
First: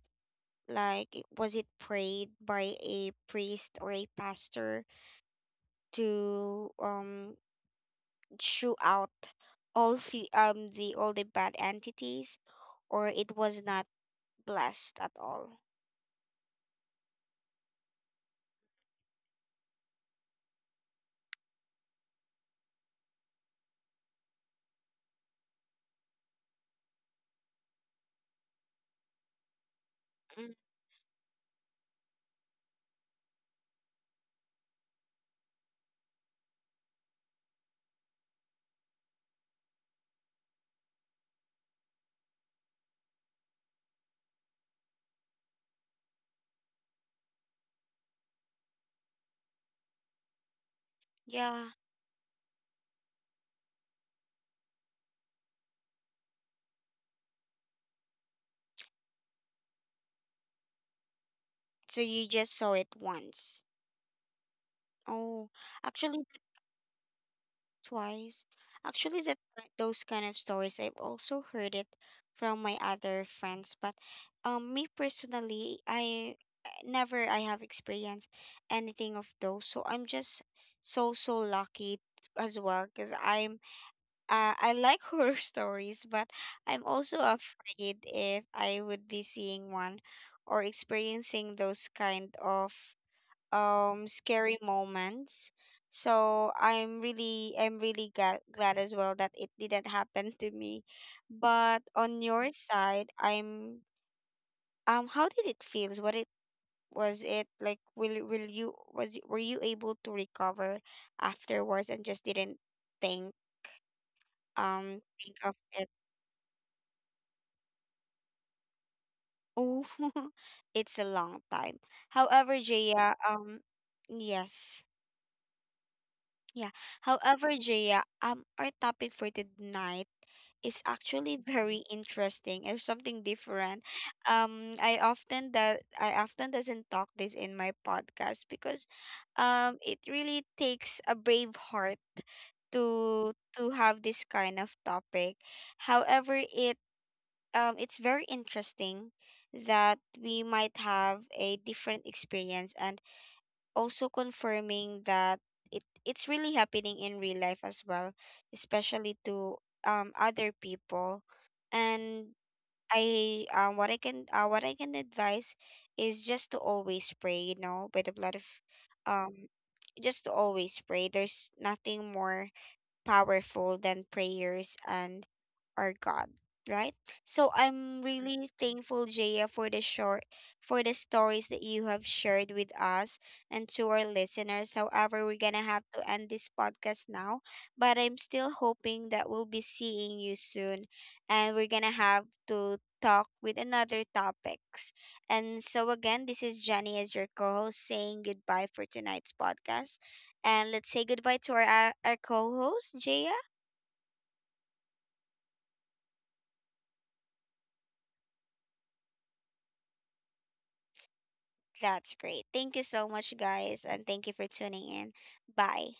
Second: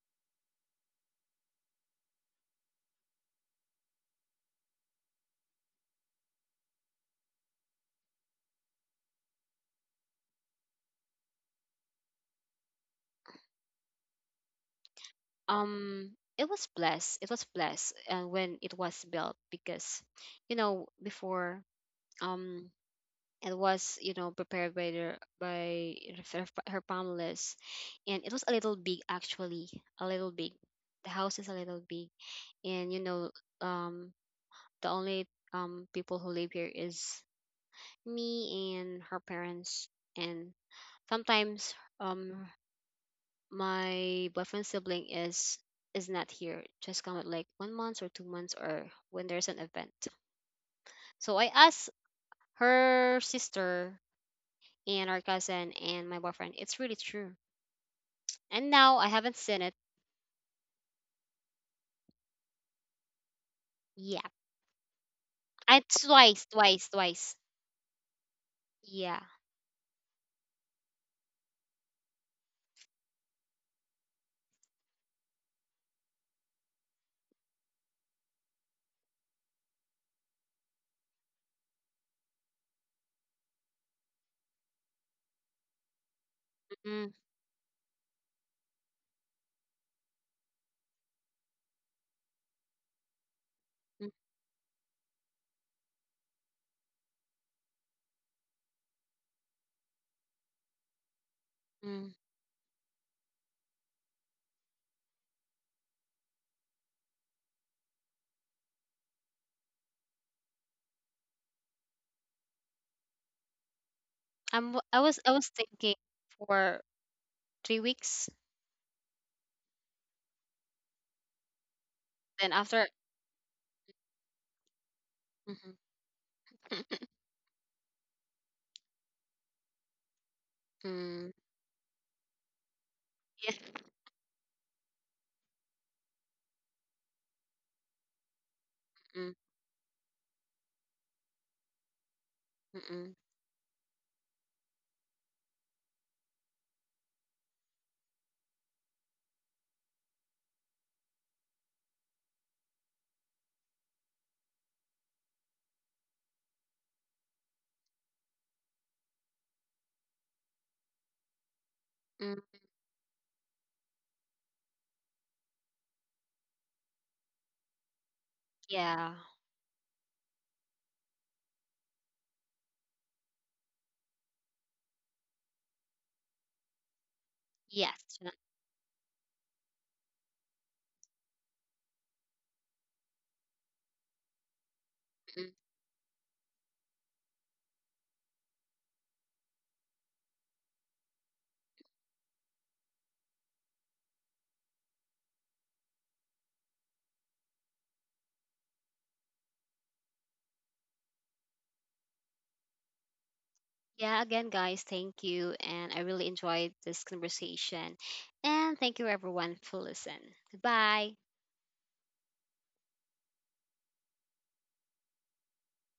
S1: Like, it- was it prayed by a priest or a pastor to um chew out all the um the all the bad entities, or it was not blessed at all.
S2: um it was blessed it was blessed and when it was built, because you know before um it was, you know, prepared by the by her, her families. And it was a little big actually, a little big.
S1: Mm,
S2: The house is a little big. And you know, um the only um people who live here is me and her parents. And sometimes um my boyfriend's sibling is is not here, just come at like one month or two months, or when there's an event. So I
S1: yeah.
S2: asked her sister and our cousin and my boyfriend, it's really true. And now I haven't seen it
S1: So you just saw it once.
S2: yet.
S1: Oh,
S2: I,
S1: actually
S2: twice, twice, twice.
S1: twice.
S2: Yeah.
S1: Actually, that those kind of stories I've also heard it from my other friends, but um, me personally, I I never I have experienced anything of those, so I'm just so so lucky as well because I uh, I like horror stories, but I'm
S2: Mm,
S1: also afraid if I would be seeing one or experiencing those kind of um
S2: mm,
S1: scary moments. So I'm really I'm really ga- glad as well that it didn't happen to me. But
S2: mm.
S1: on your side, I'm um how did it feels? What it was it like, will will you was were you able to recover afterwards and just didn't think,
S2: i'm w-
S1: um
S2: i was
S1: think
S2: i
S1: of
S2: was
S1: it.
S2: thinking for three weeks,
S1: Oh, it's a long time. However,
S2: then after.
S1: Jaya, um, yes,
S2: Mhm.
S1: yeah. However, Jaya, um, our topic for tonight is actually
S2: Mm,
S1: very interesting and something different.
S2: yeah.
S1: Um, I often that I often doesn't talk this in my podcast because,
S2: Mm,
S1: um, it really takes a brave heart
S2: mm, mm,
S1: to to have this kind of topic. However, it um, it's very interesting that we might have a different experience, and also confirming that it, it's really happening in real life as well, especially to um, other people. And
S2: mm.
S1: I uh, what I can uh, what I can advise is just to always pray, you know, by the blood of
S2: Yeah,
S1: um just to always pray. There's nothing more powerful than prayers and our God, right? So I'm
S2: yes.
S1: really thankful, Jaya, for the short for the stories that you have shared with us and to our listeners. However, we're gonna have to end this podcast now. But I'm still hoping that we'll be seeing you soon, and we're gonna have to talk with another topics. And so again, this is Jenny as your co-host saying goodbye for tonight's podcast. And let's say goodbye to our our co-host, Jaya.
S2: Yeah, again, guys, thank you. And I really enjoyed this conversation. And thank you, everyone, for listening. Goodbye.
S1: That's great. Thank you so much, guys, and thank you for tuning in. Bye.